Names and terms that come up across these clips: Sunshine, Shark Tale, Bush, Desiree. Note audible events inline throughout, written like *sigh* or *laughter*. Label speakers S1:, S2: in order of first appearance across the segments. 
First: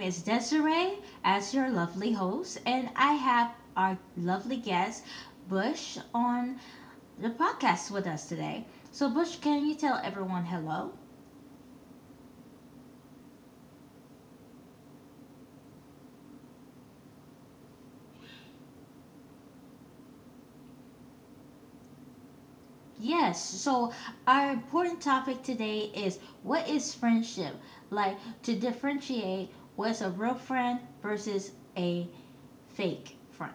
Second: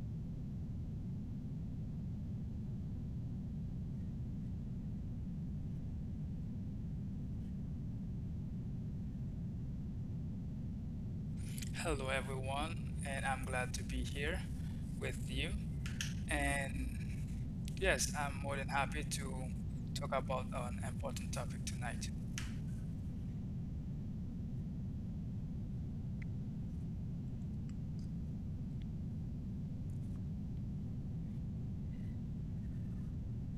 S1: is Desiree, as your lovely host, and I have our lovely guest, Bush, on the podcast with us today. So, Bush, can you tell everyone hello?
S2: Hello, everyone, and I'm glad to be here with you. And yes, I'm more than happy to talk about an important topic tonight.
S1: Yes. So, our important topic today is what is friendship? Like to differentiate what's a real friend versus a fake friend.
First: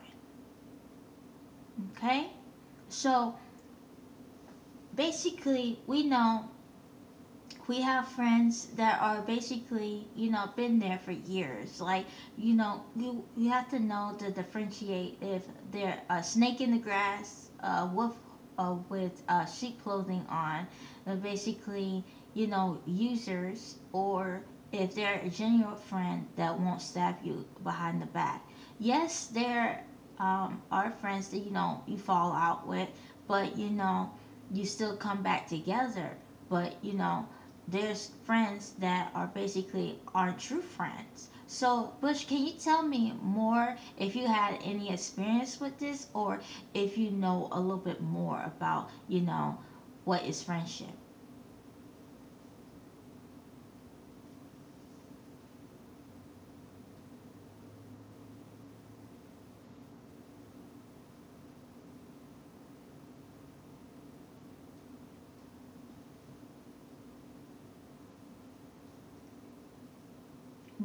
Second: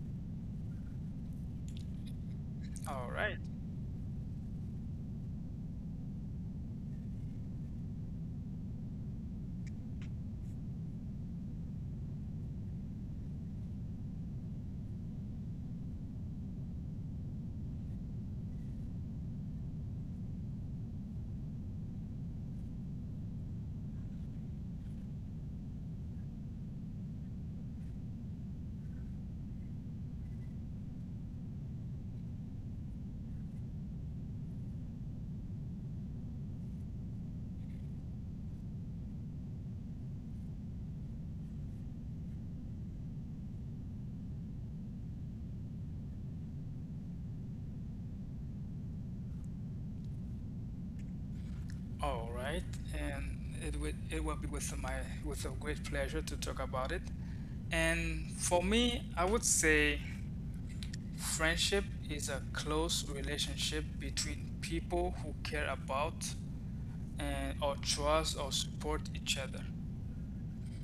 S1: Okay?
S2: All
S1: So,
S2: right,
S1: basically, we know we have friends that are basically been there for years, like you know you have to know to differentiate if they're a snake in the grass, wolf with sheep clothing on. Basically, you know, users, or if they're a genuine friend that won't stab you behind the back. Yes, there are friends that you know you fall out with, but you know you still come back together, but you know there's friends that are basically aren't true friends. So, Bush, can you tell me more if you had any experience with this, or if you know a little bit more about, you know, what is friendship?
S2: all right, and it will be with my with a great pleasure to talk about it. And for me, I would say friendship is a close relationship between people who care about and or trust or support each other.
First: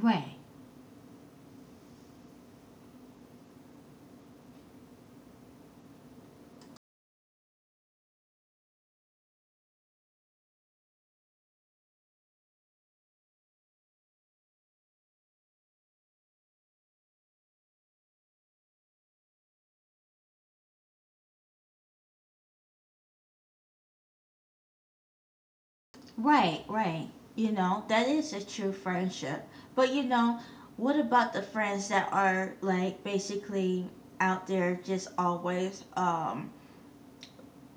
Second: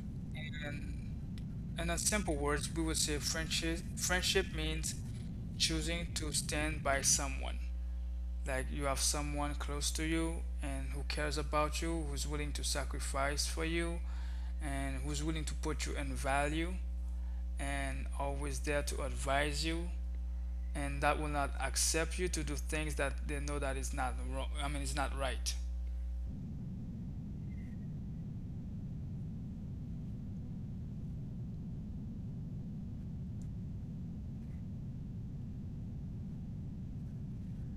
S1: Right.
S2: And And in a simple words, we would say friendship means choosing to stand by someone. Like you have someone close to you and who cares about you, who's willing to sacrifice for you, and who's willing to put you in value and always there to advise you and that will not accept you to do things that they know that is not wrong I mean it's not right.
S1: Right, right. You know, that is a true friendship. But, you know, what about the friends that are like basically out there just always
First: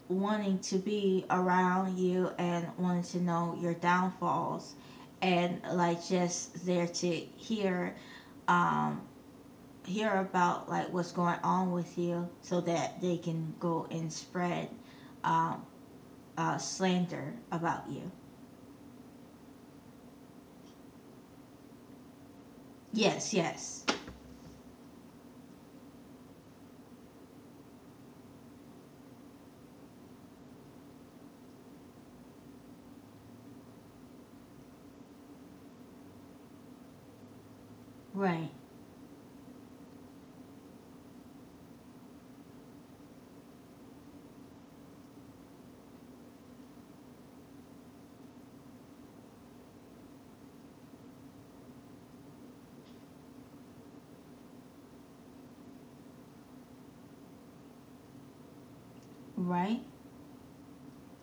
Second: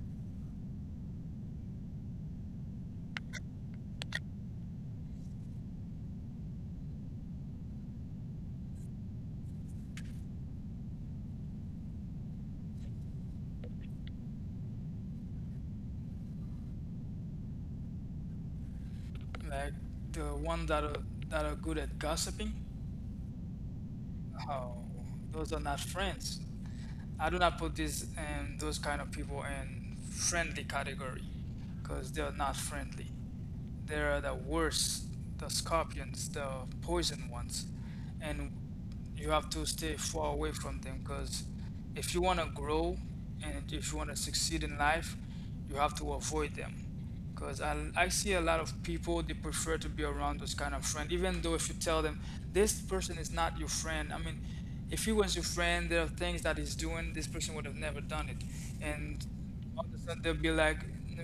S1: wanting to be around you and wanting to know your downfalls, and like just there to hear, um hear about like what's going on with you so that they can go and spread, um, slander about you.
S2: Like the one that are good at gossiping,
S1: Yes, yes.
S2: oh those are not friends. I do not put this and those kind of people in friendly category because they're not friendly. They're the worst, the scorpions, the poison ones,
S1: Right.
S2: and you have to stay far away from them because if you want to grow and if you want to succeed in life, you have to avoid them. Because I see a lot of people, they prefer to be around those kind of friends, even though if you tell them this person is not your friend, I mean, if he was your friend, there are things that he's doing, this person would have never done it. And
S1: Right.
S2: all of a sudden they'll be like,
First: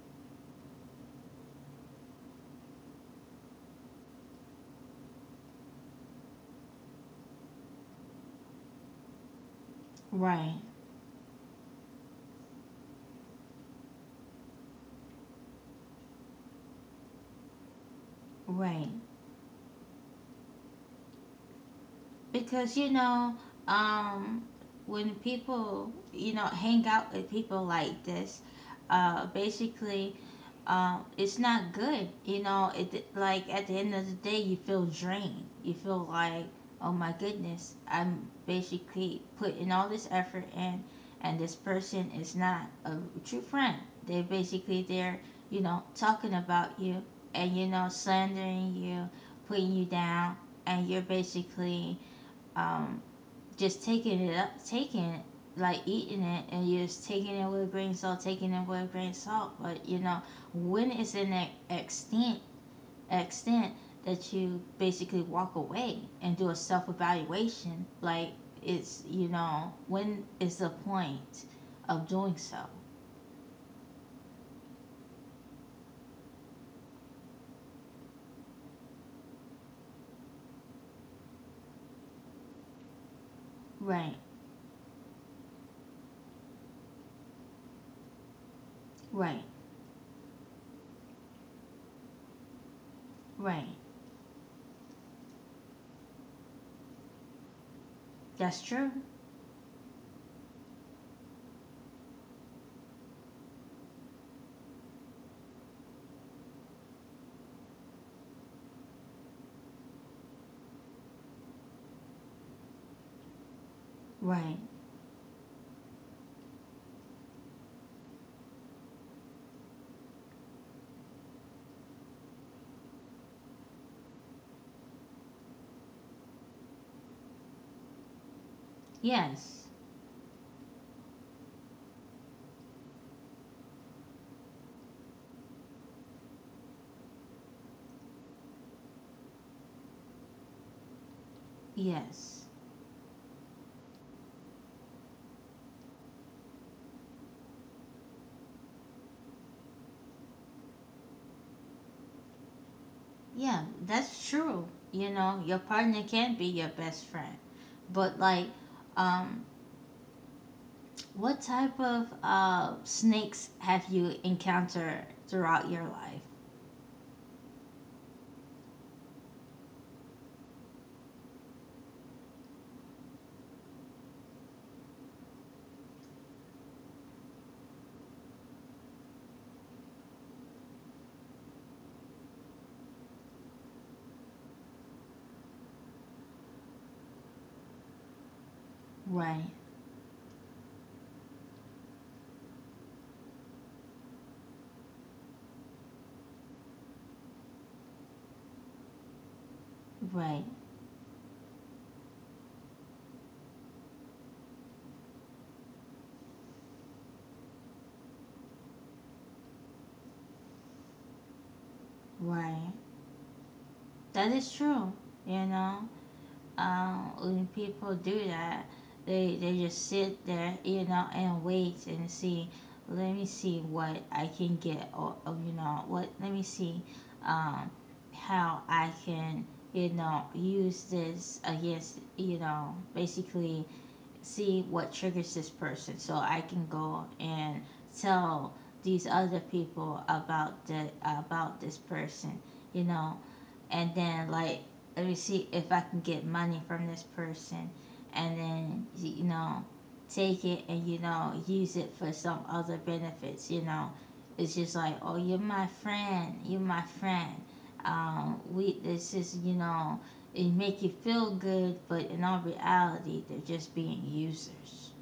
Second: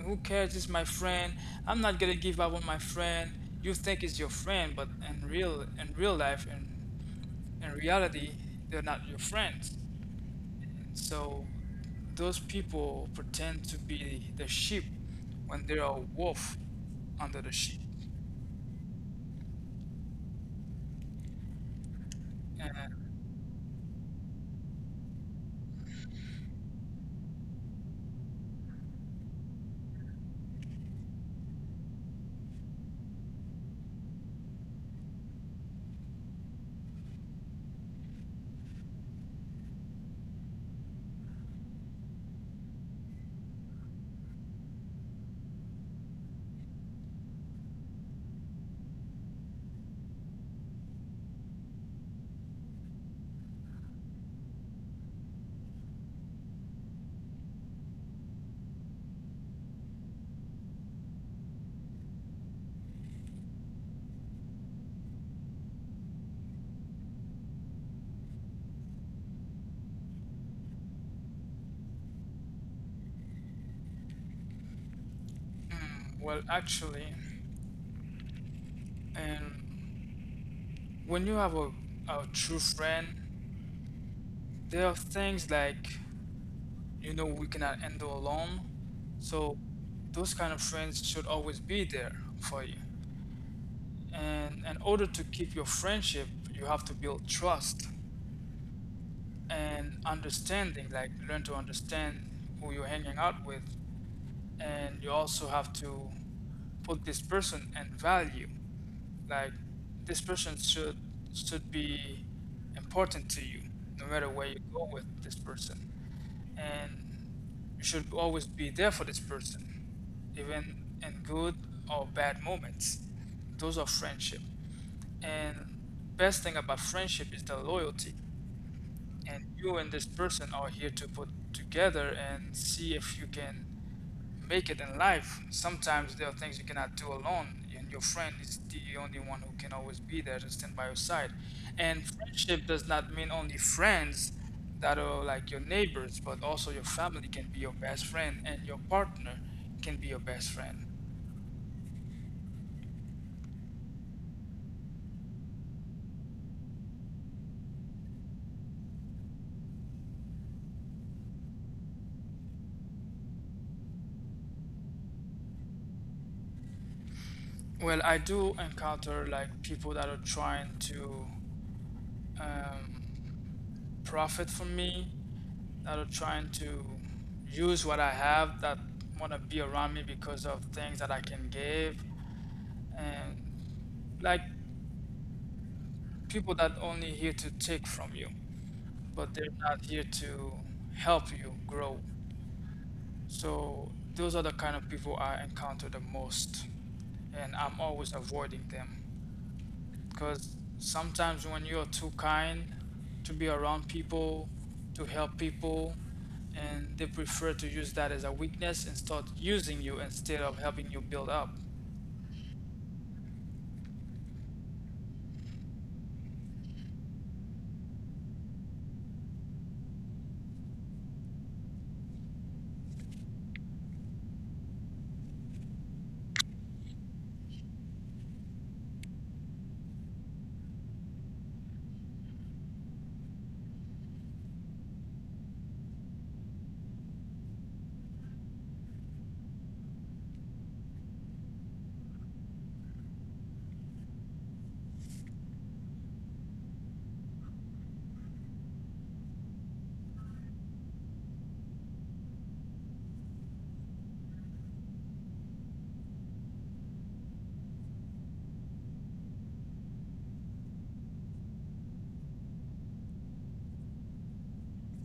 S2: who cares? This is my friend. I'm not gonna give up on my friend. You think it's your friend, but in real life, and in reality, they're not your friends.
S1: Right.
S2: So those people pretend to be the sheep when they are a wolf under the sheep.
S1: Right. Because you
S2: And
S1: know, um when people you know hang out with people like this, basically it's not good. You know, it, like, at the end of the day, you feel drained. You feel like, oh my goodness, I'm basically putting all this effort in, and this person is not a true friend. They're basically there, you know, talking about you and you know slandering you, putting you down, and you're basically, um, just taking it up, taking it, like eating it, and you're just taking it with a grain of salt, taking it with a grain of salt. But you know, when it's in that extent, extent that you basically walk away and do a self evaluation, like it's you know, when is the point of doing so?
S2: well, actually, and when you have a true friend,
S1: Right,
S2: there are things like you know we cannot handle alone.
S1: right,
S2: So those kind of friends should always be there for you.
S1: right.
S2: And in order to keep your friendship, you have to build trust
S1: That's true.
S2: and understanding, like learn to understand who you're hanging out with. And you also have to put this person and value. Like this person should be important to you, no matter where
S1: Right.
S2: you go with this person. And you should always be there for this person, even in good or bad moments. Those are friendship. And best thing about friendship is the loyalty, and
S1: Yes,
S2: you and this person are here to put together and see if you can make it in life. Sometimes there are things you cannot do alone, and your friend is the only one who can always be there to stand by your side. And
S1: yes.
S2: friendship does not mean only friends that are like your neighbors, but also your family can be your best friend, and your partner can be your best friend.
S1: Yeah, that's true. You know, your partner can be your best friend. But like, um, what type of snakes have you encountered throughout your life?
S2: Well, I do encounter like people that are trying to. Um, Profit from me, that are trying to use what I have, that want to be around me because of things that I can give, and like people that only here to take from you but they're
S1: Right,
S2: not here to help you grow. So those are the kind of people I encounter the most, and I'm always avoiding them.
S1: right,
S2: Because sometimes when you're too kind to be around people, to help people, and they prefer to use that as a weakness and start using you instead of helping you build up.
S1: right. That is true, you know. Um, when people do that, they just sit there, you know, and wait and see. Let me see what I can get, or you know, what. Let me see, um, how I can, you know, use this against, you know, basically see what triggers this person, so I can go and tell these other people about this person, you know, and then like let me see if I can get money from this person, and then you know take it and you know use it for some other benefits. You know, it's just like, oh, you're my friend, you're my friend. We this is you know it make you feel good, but in all reality they're just being users.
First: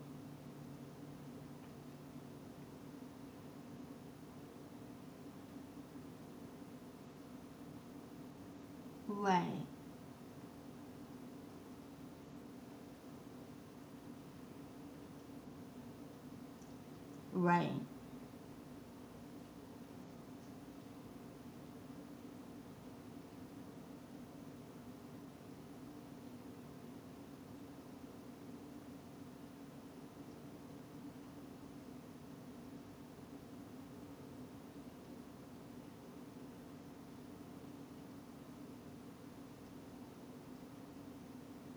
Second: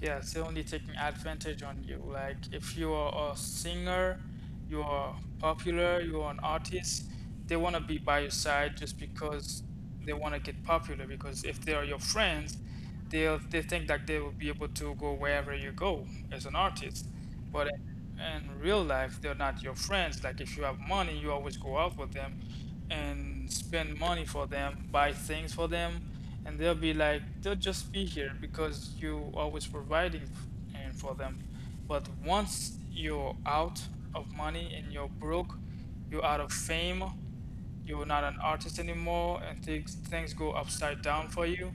S2: Yes, they're only taking advantage on you. Like if you are a singer, you are popular, you are an artist, they want to be by your side just because
S1: Right.
S2: they want to get popular. Because if they are your friends, they think that they will be able to go wherever you go as an artist. But
S1: Right.
S2: in real life, they're not your friends. Like if you have money, you always go out with them and spend money for them, buy things for them, and they'll just be here because you always providing f- and for them. But once you're out of money and you're broke, you're out of fame, you're not an artist anymore, and things go upside down for you.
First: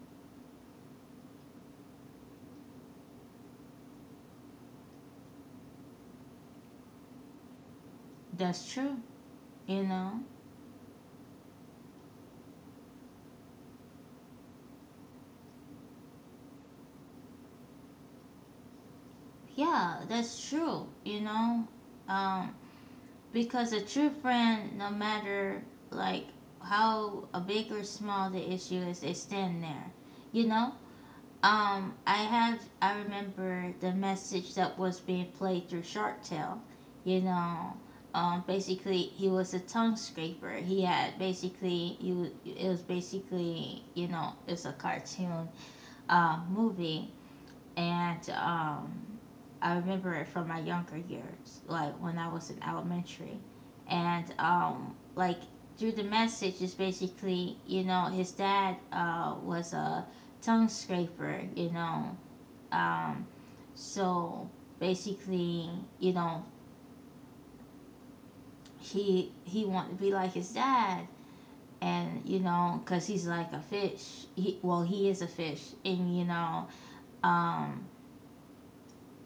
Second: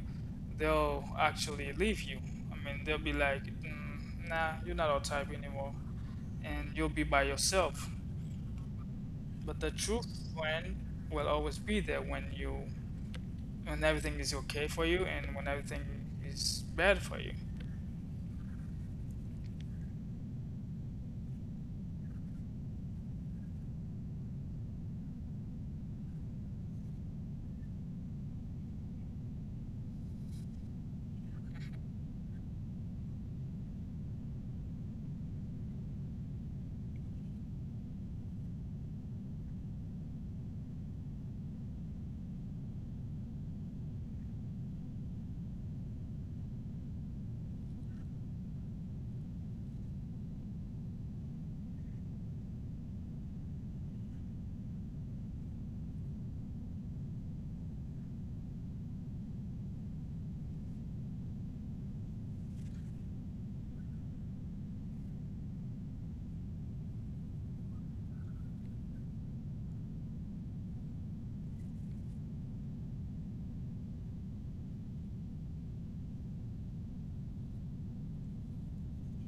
S2: They'll actually leave you. I mean, they'll be like, nah, you're not our type anymore, and you'll be by yourself.
S1: That's true.
S2: But the
S1: You
S2: true
S1: know.
S2: friend will always be there when you, when everything is okay for you and when everything is bad for you.
S1: Yeah, that's true. You know. Um, Because a true friend, no matter like how a big or small the issue is, they stand there. You know? I remember the message that was being played through Shark Tale, you know. Basically he was a tongue scraper. He had basically you it was basically, you know, it's a cartoon movie, and I remember it from my younger years, like when I was in elementary. And like through the message is basically, you know, his dad was a tongue scraper, you know. Um, so basically, you know, he wanted to be like his dad, and you know, cause he's like a fish. He well, he is a fish, and you know, um,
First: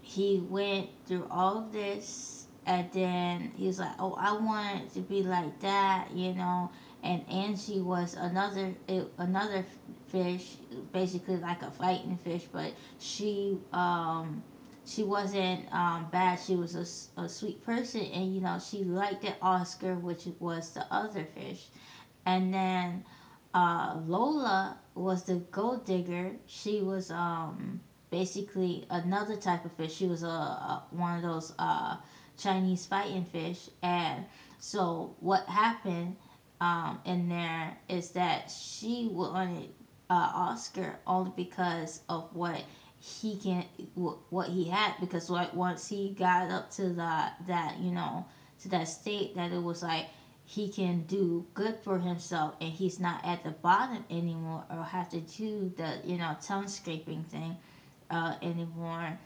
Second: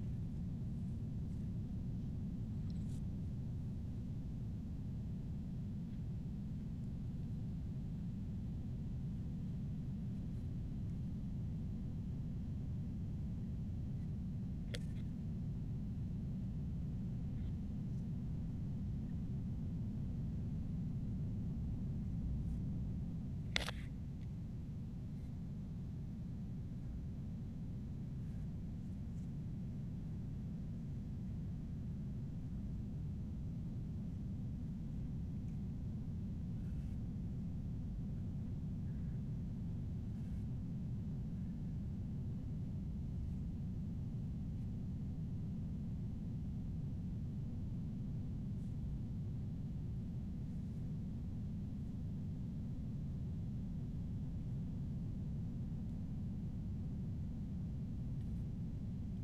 S1: he went through all of this, and then he was like, oh, I wanted to be like that, you know. And Angie was another another fish, basically like a fighting fish, but she um she wasn't bad. She was a sweet person, and you know, she liked Oscar, which was the other fish. And then Lola was the gold digger. She was basically another type of fish. She was a one of those Chinese fighting fish. And so what happened in there is that she wanted Oscar only because of what he can, what he had, because like once he got up to the, that you know, to that state that it was like he can do good for himself and he's not at the bottom anymore, or have to do the you know tongue scraping thing, anymore.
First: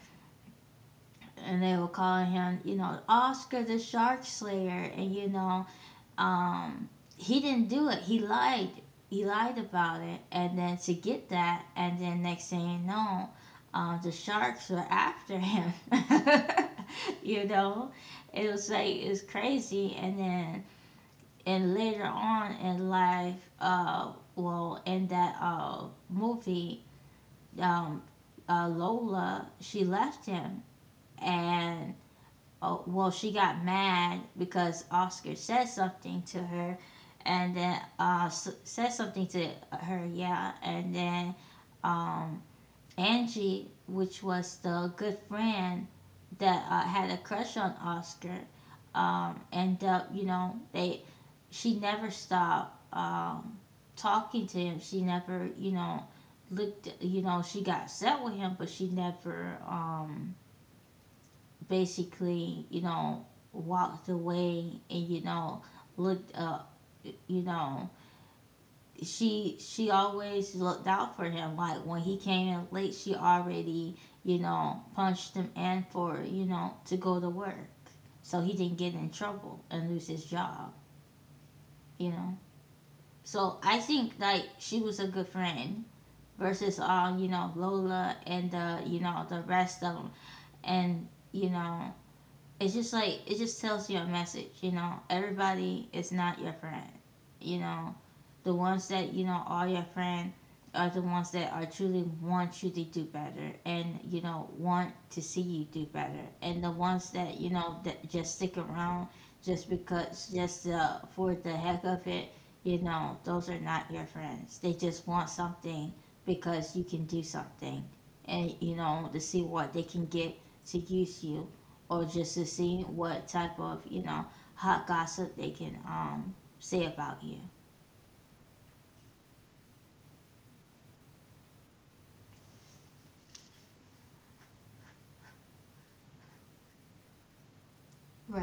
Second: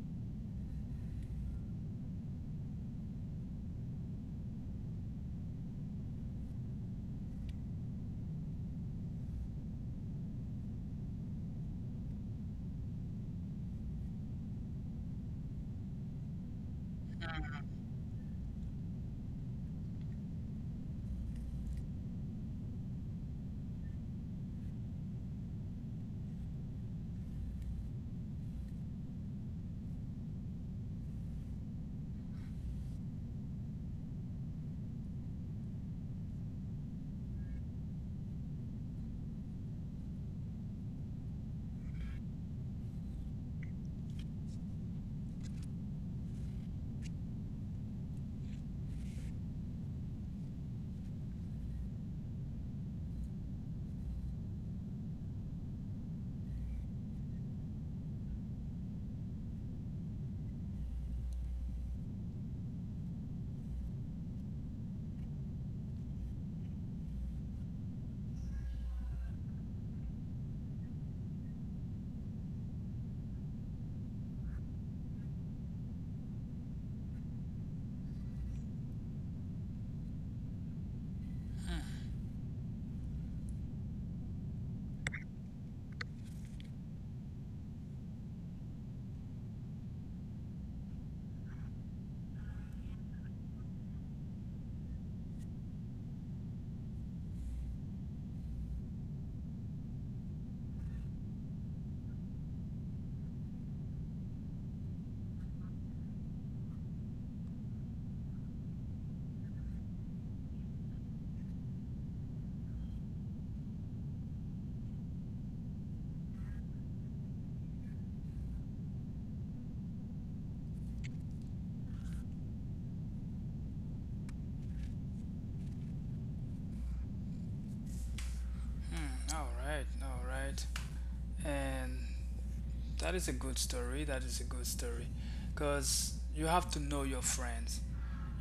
S1: And they were calling him, you know, Oscar the shark slayer, and you know, um, he didn't do it, he lied, about it, and then to get that, and then next thing you know, the sharks were after him. *laughs* You know, it was like, it's crazy. And then, and later on in life, well, in that movie, um, Lola, she left him. And, oh, well, she got mad because Oscar said something to her, and then said something to her, yeah. And then um, Angie, which was the good friend that had a crush on Oscar, and you know, they, she never stopped talking to him. She never, you know, looked. You know, she got set with him, but she never, basically, you know, walked away and you know looked up, you know. She, always looked out for him. Like when he came in late, she already you know punched him in for you know to go to work, so he didn't get in trouble and lose his job. You know, so I think like she was a good friend versus you know Lola and the you know the rest of them. And you know, it's just like, it just tells you a message, you know, everybody is not your friend. You know, the ones that you know are your friend are the ones that are truly want you to do better, and you know want to see you do better. And the ones that you know that just stick around just because, just for the heck of it, you know, those are not your friends. They just want something because you can do something, and you know, to see what they can get, to use you, or just to see what type of you know hot gossip they can say about you.
S2: Hmm, all right, all right. And that is a good story. That is a good story. Because you have to know your friends.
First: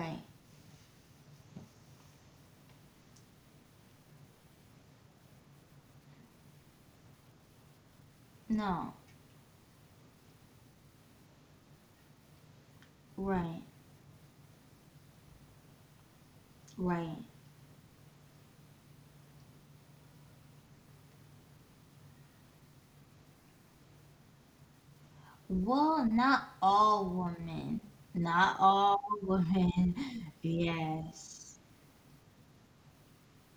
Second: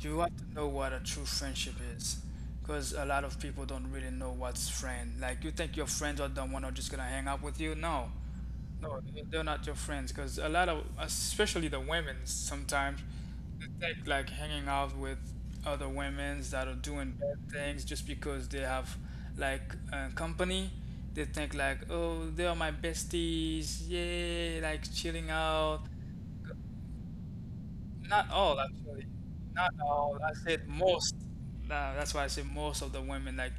S2: You have to know what a true friendship is. Because a lot of people don't really know what's friend. Like, you think your friends are the one who are just going to hang out with you? No.
S1: No.
S2: No, they're not your friends because a lot of, especially the women, sometimes
S1: Right.
S2: they think like hanging out with other women's that are
S1: Right.
S2: doing bad things just because they have like a company. They think like, oh, they are my besties, yay, like chilling out.
S1: Well, not all women.
S2: Not all,
S1: Not all
S2: actually.
S1: *laughs*
S2: Not
S1: women.
S2: all. I said most.
S1: Yes.
S2: That's why I say most of the women like,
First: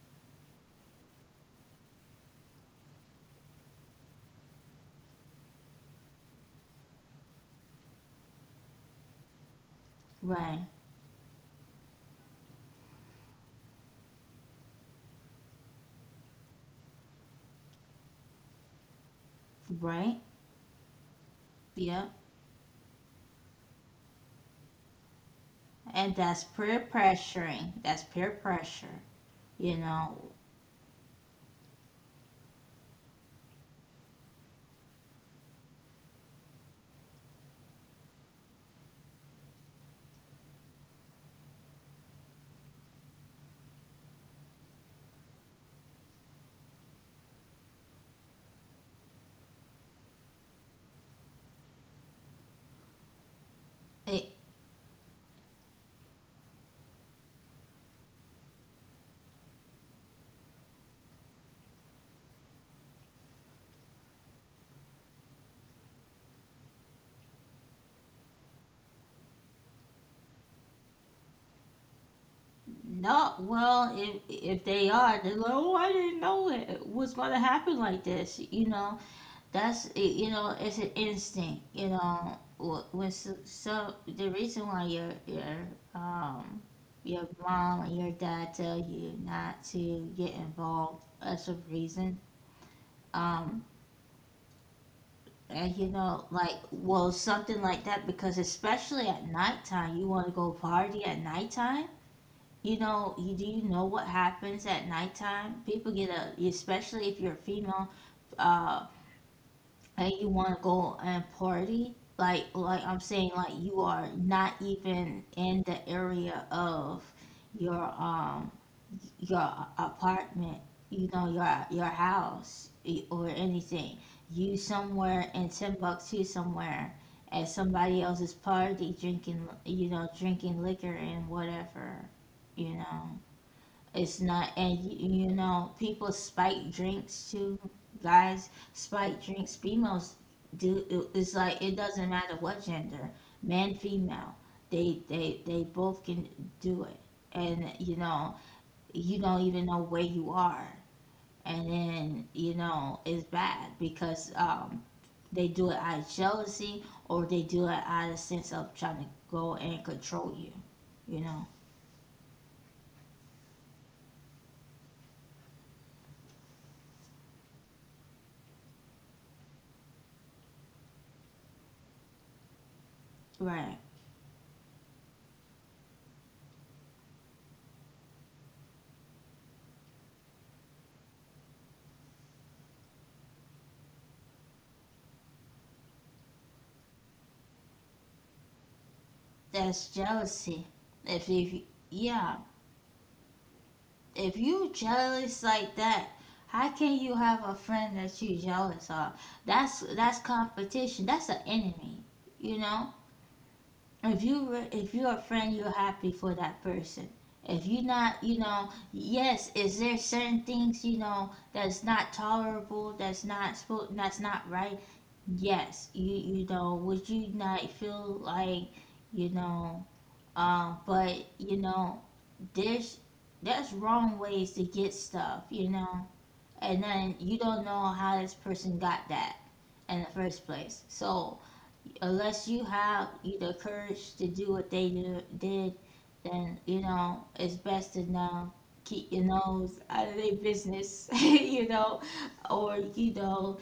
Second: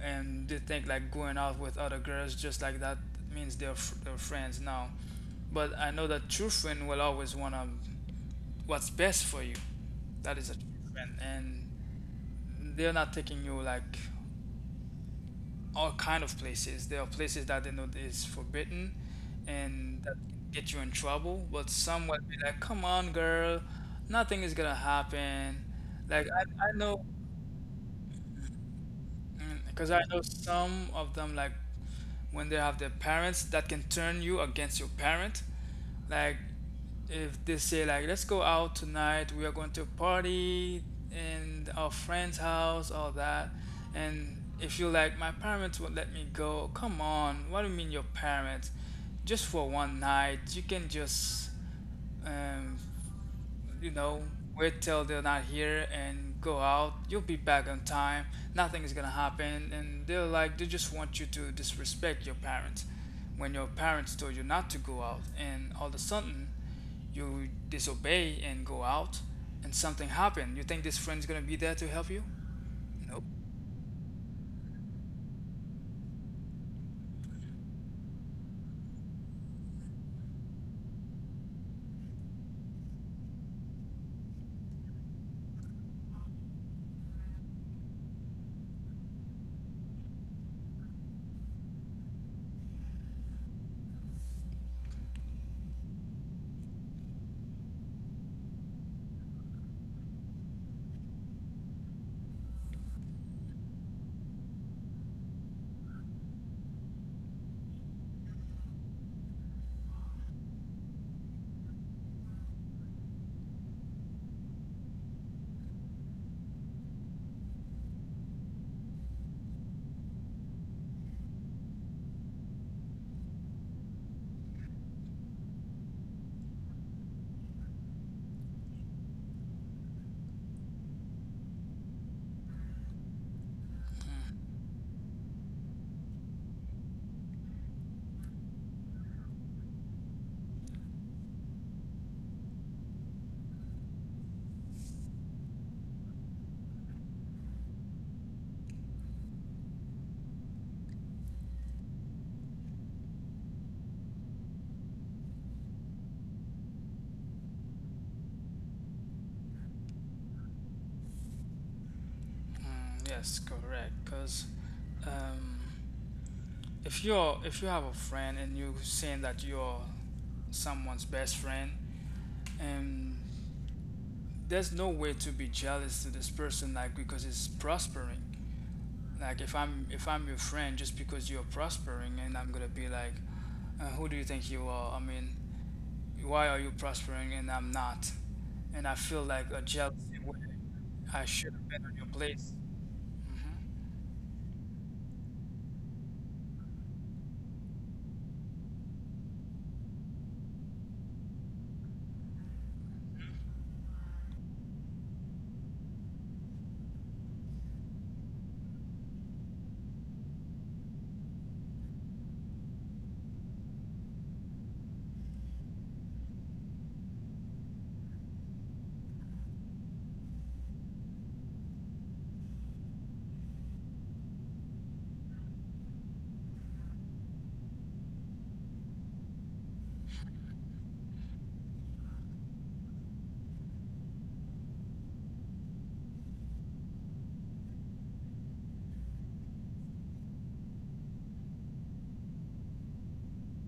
S2: and they think like going out with other girls just like that means they're friends now. But I know that true friend will always wanna what's best for you. That is a
S1: Right.
S2: true friend, and they're not taking you like all kind of places. There are places that they know is forbidden and that
S1: Right.
S2: can get you in trouble, but some
S1: Yep.
S2: will be like, "Come on, girl, nothing is gonna happen."
S1: And
S2: Like
S1: that's
S2: I
S1: peer
S2: know,
S1: pressuring. That's peer pressure. You
S2: because I know
S1: know.
S2: some of them like when they have their parents that can turn you against your parent. Like if they say like, let's go out tonight, we are going to party in our friend's house, all that, and if you like, my parents would let me go, come on, what do you mean your parents? Just for one night, you can just um, you know,
S1: It,
S2: wait till they're not here and go out. You'll be back on time. Nothing is gonna happen. And they're like, they just want you to disrespect your parents when your parents told you not to go out. And all of a sudden, you disobey and go out, and something happened. You think this friend's gonna be there to help you? Nope.
S1: no, well, if they are, they're like, oh, I didn't know it was gonna happen like this, you know. That's it, you know, it's an instinct, you know. Wh- When so, so the reason why um your mom and your dad tell you not to get involved as a reason, um, and you know, like well, something like that, because especially at nighttime, you want to go party at nighttime. You know, you do you know what happens at nighttime? People get a, especially if you're a female, uh, and you want to go and party, like I'm saying, like you are not even in the area of your um your apartment, you know, your house, or anything. You somewhere in Timbuktu somewhere, at somebody else's party, drinking, you know, drinking liquor and whatever, you know. It's not, and you know, people spike drinks too. Guys spike drinks. Females do. It's like, it doesn't matter what gender, man, female. They both can do it, and you know, you don't even know where you are, and then you know, it's bad, because they do it out of jealousy, or they do it out of sense of trying to go and control you. You know,
S2: Mm, yes, correct. Because um, if you're, if you have a friend and you saying that you're someone's best friend, and
S1: right?
S2: there's no way to be jealous to this person like because it's prospering. Like if i'm your friend, just because you're prospering, and I'm gonna be like, who do you think you are? I mean, why are you prospering and I'm not, and I feel like a
S1: That's
S2: jealousy where
S1: jealousy.
S2: I
S1: If
S2: should
S1: you,
S2: have been on your
S1: yeah,
S2: place. Hmm,
S1: if you jealous like that, how can you have a friend that you jealous of? That's competition. That's an enemy. You know, if you if you're a friend, you're happy for that person. If you're not, you know, yes, is there certain things you know that's not tolerable, that's not that's not right? Yes, you know, would you not feel like, you know, but you know, there's, wrong ways to get stuff, you know, and then you don't know how this person got that in the first place. So unless you have either courage to do what they did, then it's best to know keep your nose out of their business, *laughs* or you know,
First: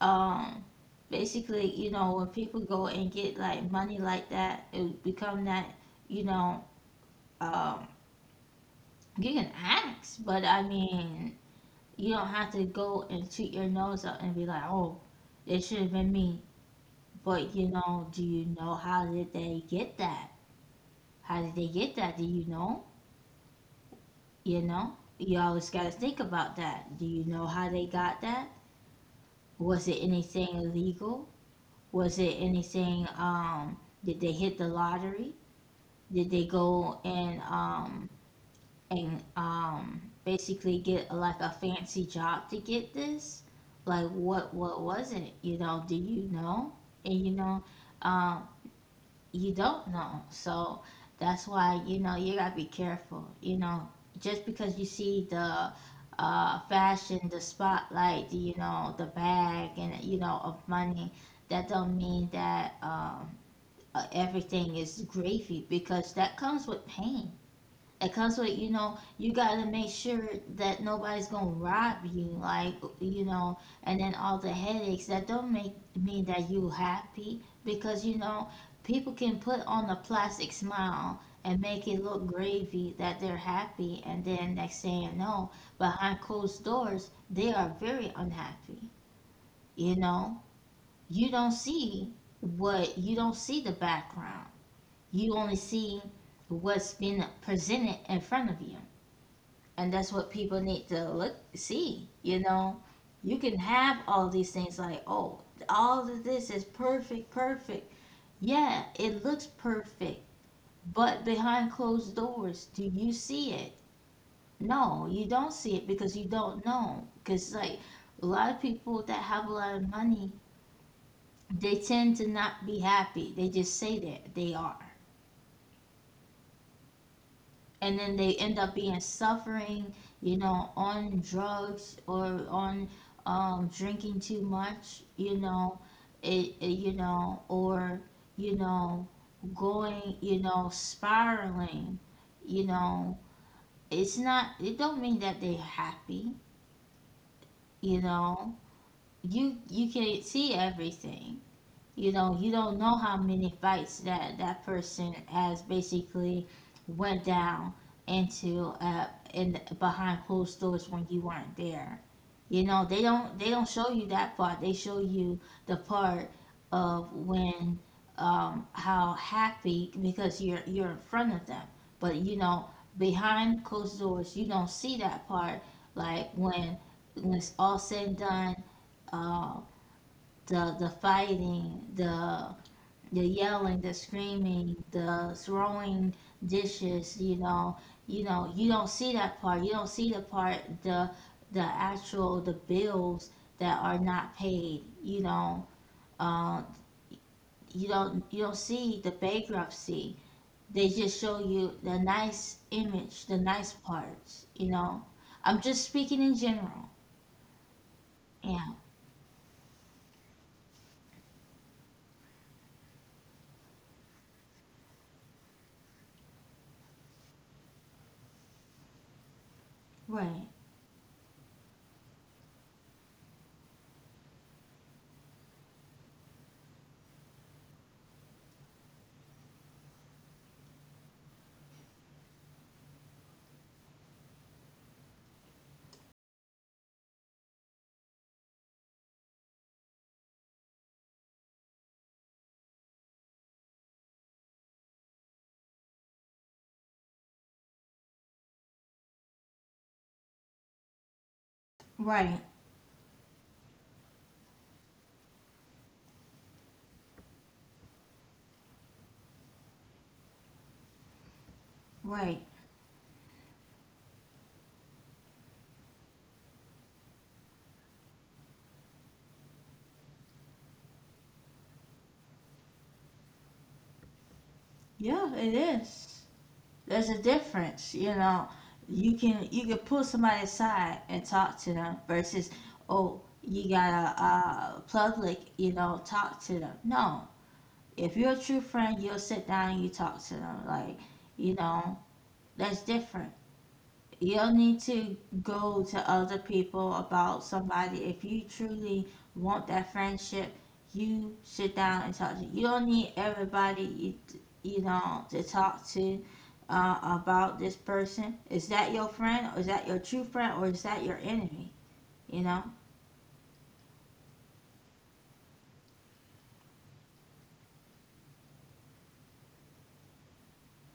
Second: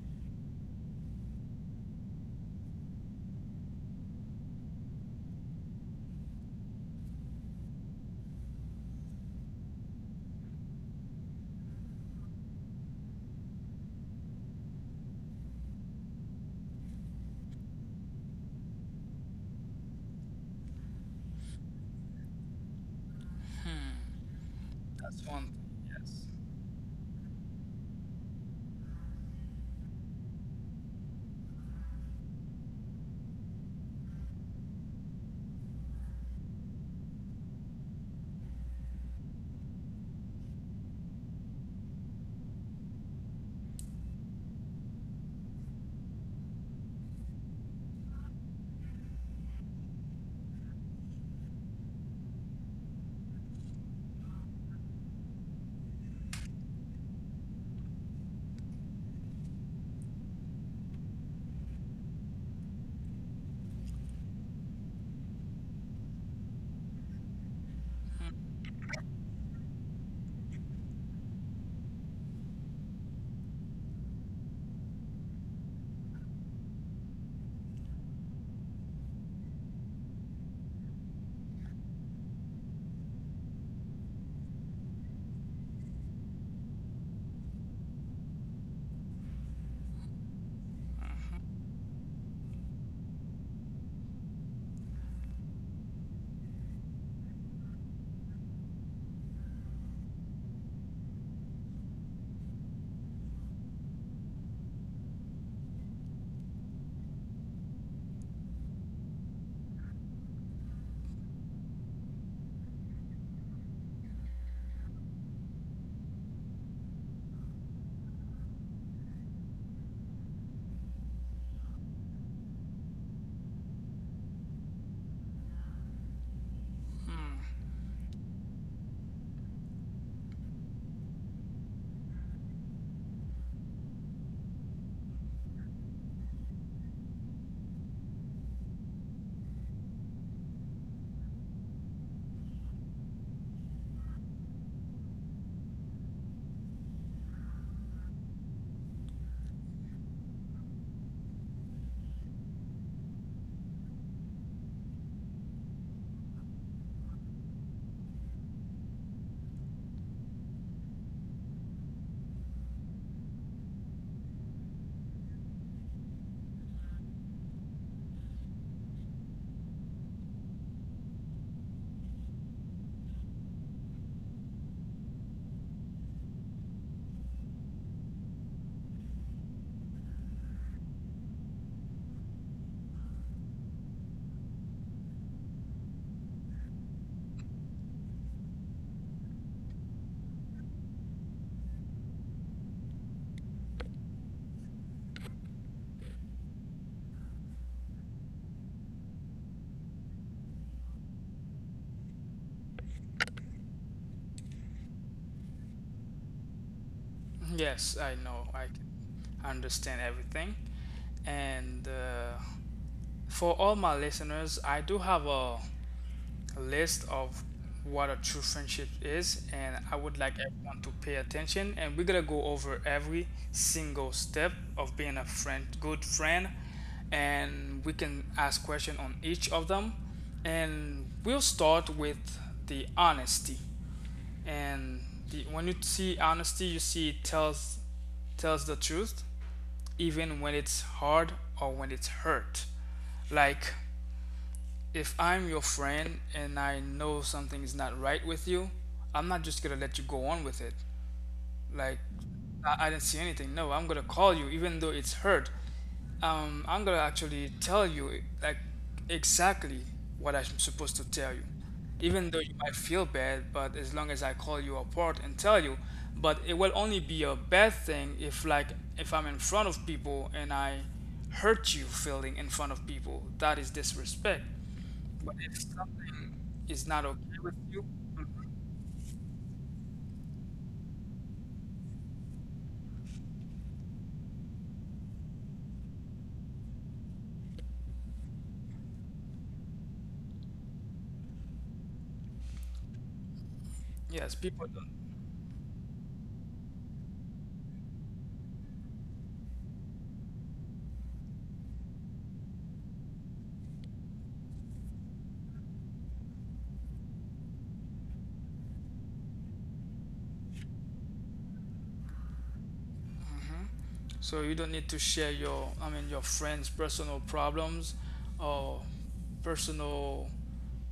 S1: um, basically, when people go and get like money like that, it become that you know. Um, You can ask, but I mean, you don't have to go and shoot your nose up and be like, "Oh, it should have been me." But do you know how did they get that? How did they get that? Do you know? You know?
S2: that's
S1: You
S2: one
S1: always
S2: thing,
S1: gotta think
S2: yes.
S1: about that. Do you know how they got that? Was it anything illegal? Was it anything, did they hit the lottery? Did they go and, basically get like a fancy job to get this, like what was it, do you know? and you know um you don't know, so that's why, you gotta be careful. Just because you see the fashion, the spotlight, the bag, and of money, that don't mean that everything is gravy, because that comes with pain. It comes with, you got to make sure that nobody's gonna rob you, like, you know and then all the headaches, that don't make mean that you happy, because, people can put on a plastic smile and make it look gravy that they're happy, and then next thing you know, behind closed doors they are very unhappy you know you don't see you don't see the background. You only see what's been presented in front of you, and that's what people need to look see. You can have all these things, like, oh, all of this is perfect, perfect. Yeah, it looks perfect, but behind closed doors, do you see it? No, you don't see it, because you don't know, because, like, a lot of people that have a lot of money, they tend to not be happy. They just say that they are,
S2: Mm,
S1: and then they end up being suffering, on drugs or on, drinking too much, you know, it, you know, or you know, going, spiraling, you know, it's not. It don't mean that they're happy, you know. You can't see everything. You don't know how many fights that that person has basically went down into in behind closed doors when you weren't there. They don't show you that part. They show you the part of when, how happy, because you're in front of them. But, behind closed doors you don't see that part, like when it's all said and done, uh the fighting, the yelling, the screaming, the throwing dishes. You don't see that part. You don't see the actual the bills that are not paid, you know. Uh, you don't see the bankruptcy. They just show you the nice image, the nice parts. I'm just speaking in general.
S2: yes, I know, I
S1: Yeah.
S2: can understand everything. And for all my listeners, I do have a list of what a true friendship is, and I would like
S1: Right.
S2: everyone to pay attention. And we're gonna go over every single step of being a friend, good friend, and we can ask questions on each of them. And we'll start with the honesty. And the, when you see honesty, you see it tells the truth, even when it's hard or when it's hurt. Like if I'm your friend and I know something is not right with you, I'm not just gonna let you go on with it. Like,
S1: Right.
S2: I didn't see anything. No, I'm gonna call you, even though it's hurt. I'm gonna actually tell you, like, exactly what I'm supposed to tell you. Even
S1: Right.
S2: though you might feel bad, but as long as I call you apart and tell you, but it will only be a bad thing if, like, if I'm in front of people and I hurt you feeling in front of people. That is disrespect.
S1: Yeah,
S2: But
S1: it
S2: if
S1: is.
S2: something is not
S1: There's a
S2: okay with you,
S1: difference, you know. You can pull somebody aside and talk to them versus, oh, you gotta, public, talk to them. No, if you're a true friend, you'll sit down and you talk to them. Like, you know that's different.
S2: yes,
S1: You'll
S2: people
S1: need
S2: don't.
S1: to go to other people about somebody. If you truly want that friendship, you sit down and talk to. You don't need everybody, to talk to, about this person. Is that your friend, or is that your true friend, or is that your enemy? You know,
S2: So you don't need to share your, I mean, your friends' personal problems or personal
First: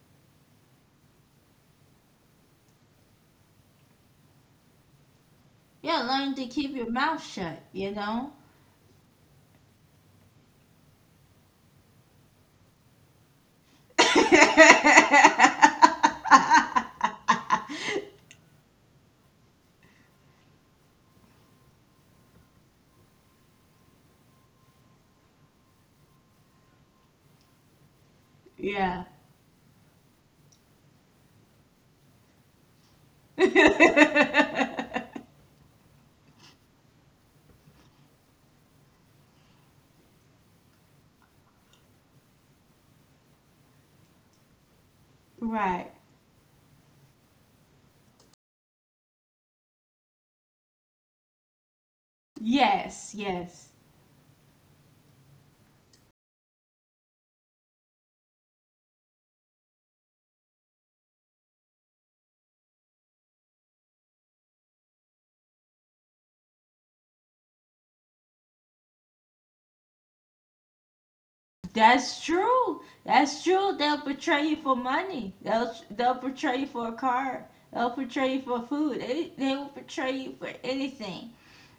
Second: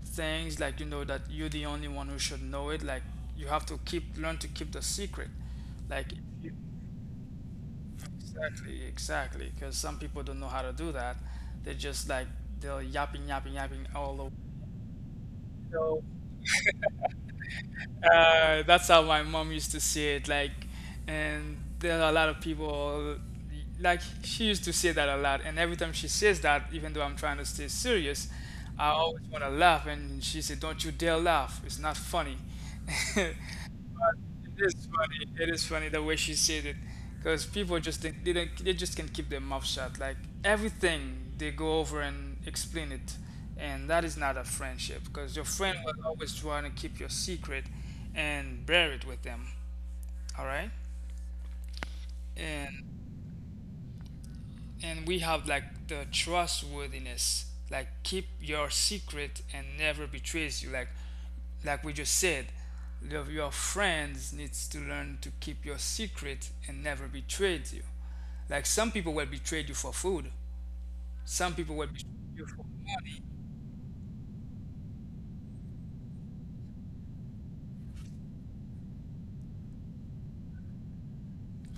S2: things like you know that you're the only one who should know it. Like you have to keep learn to keep the secret.
S1: you gotta
S2: Like if
S1: learn to
S2: you,
S1: keep your mouth shut.
S2: exactly, exactly, because some people don't know how to do that. They just like they're yapping all
S1: *laughs*
S2: over. That's how my mom used to say it. Like, and there are a lot of people, like, she used to say that a lot. And every time she says that, even though I'm trying to stay serious, I
S1: Yeah.
S2: always want to laugh. And she said, Don't you dare laugh. It's not funny. *laughs* It is funny. It is funny the way she said it, because people just think they just can't keep their mouth shut. Like everything, they go over and explain it, and that is not a friendship. Because your friend
S1: Right.
S2: will always try to keep your secret, and bear it with them. All right, and
S1: Yes. Yes.
S2: and we have like the trustworthiness. Like keep your secret and never betrays you. Like we just said, your friends needs to learn to keep your secret and never betrayed you. Like some people will betray you for food. Some people will betray
S1: That's
S2: you for,
S1: true. That's true. They'll betray you for money. They'll betray you for a car. They'll betray you for food. They will betray you for anything.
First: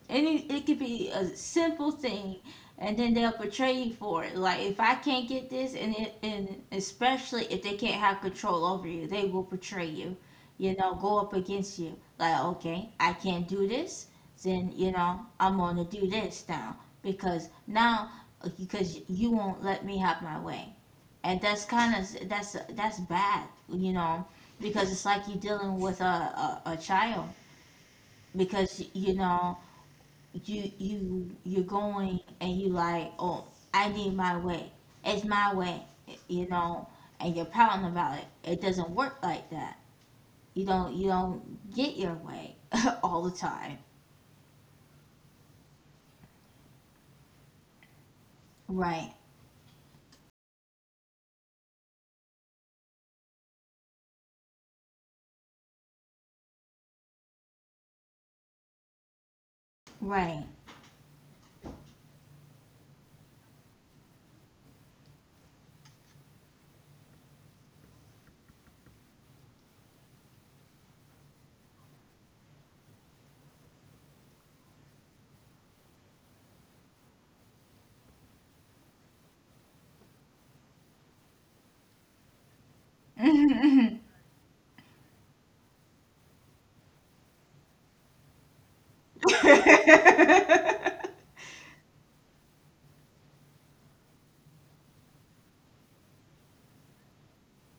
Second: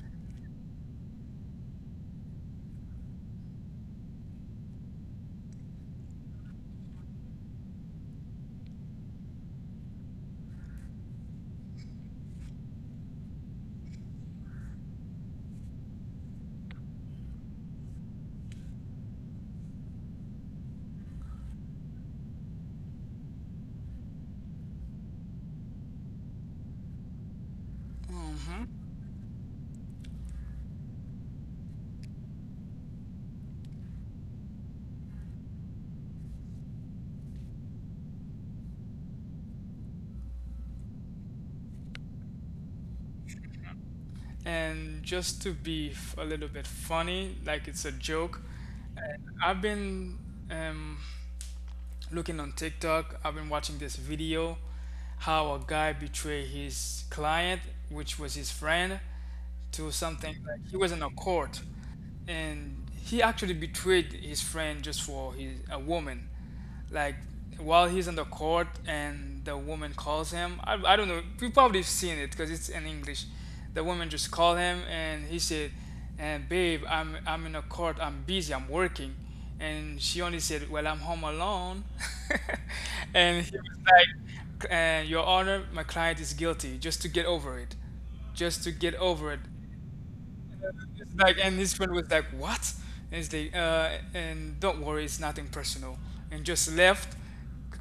S1: Any It could be a simple thing, and then they'll portray you for it. Like, if I can't get this, and especially if they can't have control over you, they will portray you. Go up against you. Like, okay, I can't do this, then I'm gonna do this now, because now, because you won't let me have my way, and that's that's bad. Because it's like you're dealing with a a child, because you're going, and you, like, oh, I need my way. It's my way, you know, and you're pouting about it. It doesn't work like that. You don't get your way *laughs* all the time.
S2: and just to be a little bit funny, like it's a joke.
S1: Right.
S2: And I've been um, looking on TikTok. I've been watching this video how a guy betrayed his client, which was his friend, to something
S1: Right.
S2: like he was in a court, and he actually betrayed his friend just for his a woman, like while he's in the court and the woman calls him, I don't know, you probably have seen it because it's in english. The woman just called him and he said, and babe I'm in a court, I'm busy, I'm working. And she only said, well I'm home alone. *laughs* And he was
S1: *laughs*
S2: like, your honor, my client is guilty, just to get over it. Just to get over it. It's like, and this friend was like, what? And it's like, and don't worry, it's nothing personal. And just left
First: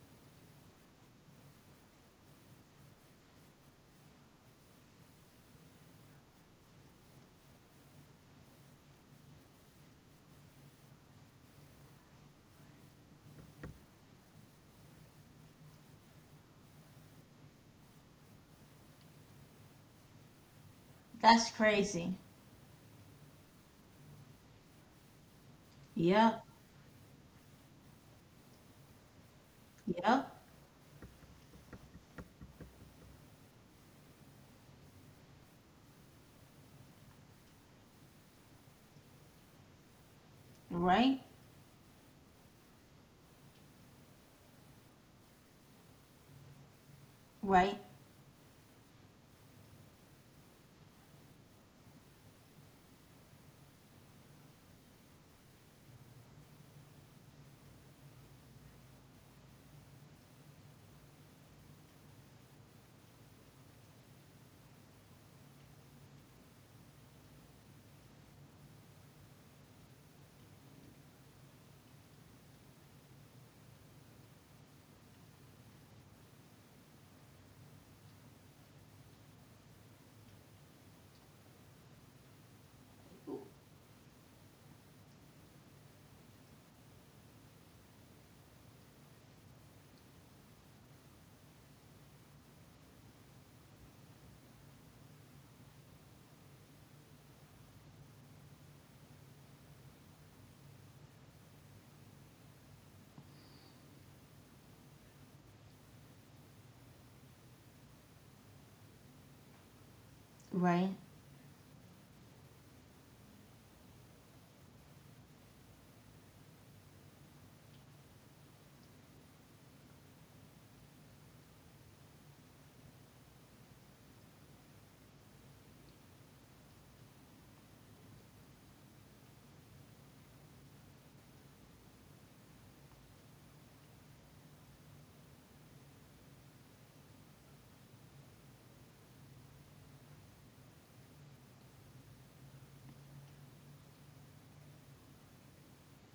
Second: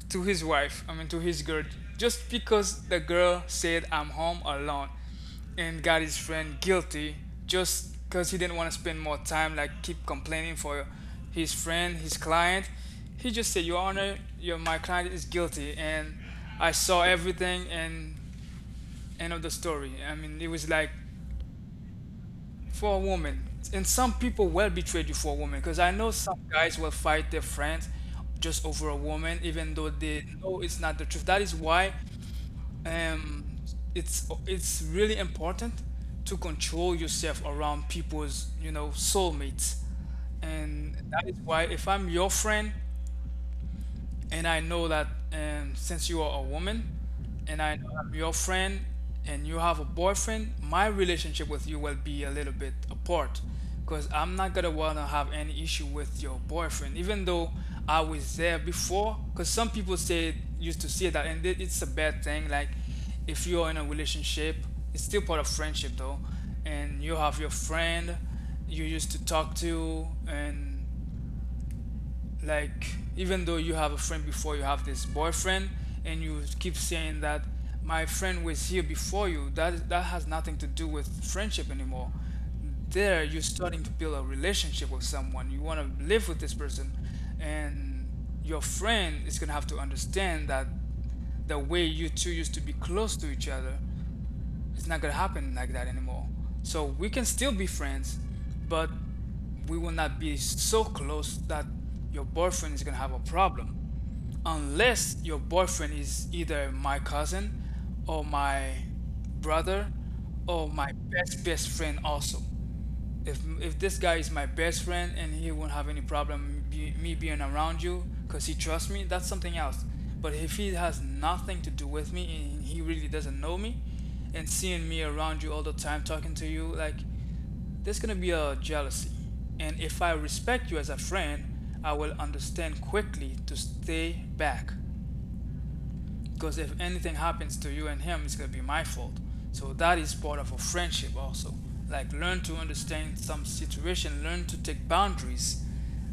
S2: to his wife, I mean to his girl, just because the girl said, I'm home alone, and got his friend guilty, just because he didn't want to spend more time like keep complaining for his friend, his client. He just said, your honor, your my client is guilty, and I saw everything, and end of the story. I mean, it was like
S1: That's crazy.
S2: for a woman. And some people will betray you for a woman because I know some
S1: Yep.
S2: guys will fight their friends just over a woman, even though they
S1: Yep.
S2: know it's not the truth. That is why, um, it's really important to control yourself around people's, you know, soulmates, and
S1: Right.
S2: that is why if I'm your friend. And I know that, since you are a woman, and I
S1: Right.
S2: know I'm your friend, and you have a boyfriend, my relationship with you will be a little bit apart. Because I'm not gonna wanna have any issue with your boyfriend, even though I was there before. Because some people say used to say that, and it's a bad thing. Like if you're in a relationship, it's still part of friendship though, and you have your friend you used to talk to, and like even though you have a friend before you have this boyfriend, and you keep saying that my friend was here before you, that has nothing to do with friendship anymore. There you're starting to build a relationship with someone, you want to live with this person, and your friend is going to have to understand that the way you two used to be close to each other, it's not gonna happen like that anymore. So we can still be friends, but we will not be so close that your boyfriend is gonna have a problem. Unless your boyfriend is either my cousin, or my brother, or
S1: Right.
S2: my best best friend also. If this guy is my best friend and he won't have any problem, me being around you because he trusts me, that's something else. But if he has nothing to do with me and he really doesn't know me and seeing me around you all the time talking to you, like there's gonna be a jealousy. And if I respect you as a friend, I will understand quickly to stay back, because if anything happens to you and him, it's gonna be my fault. So that is part of a friendship also. Like learn to understand some situation, learn to take boundaries.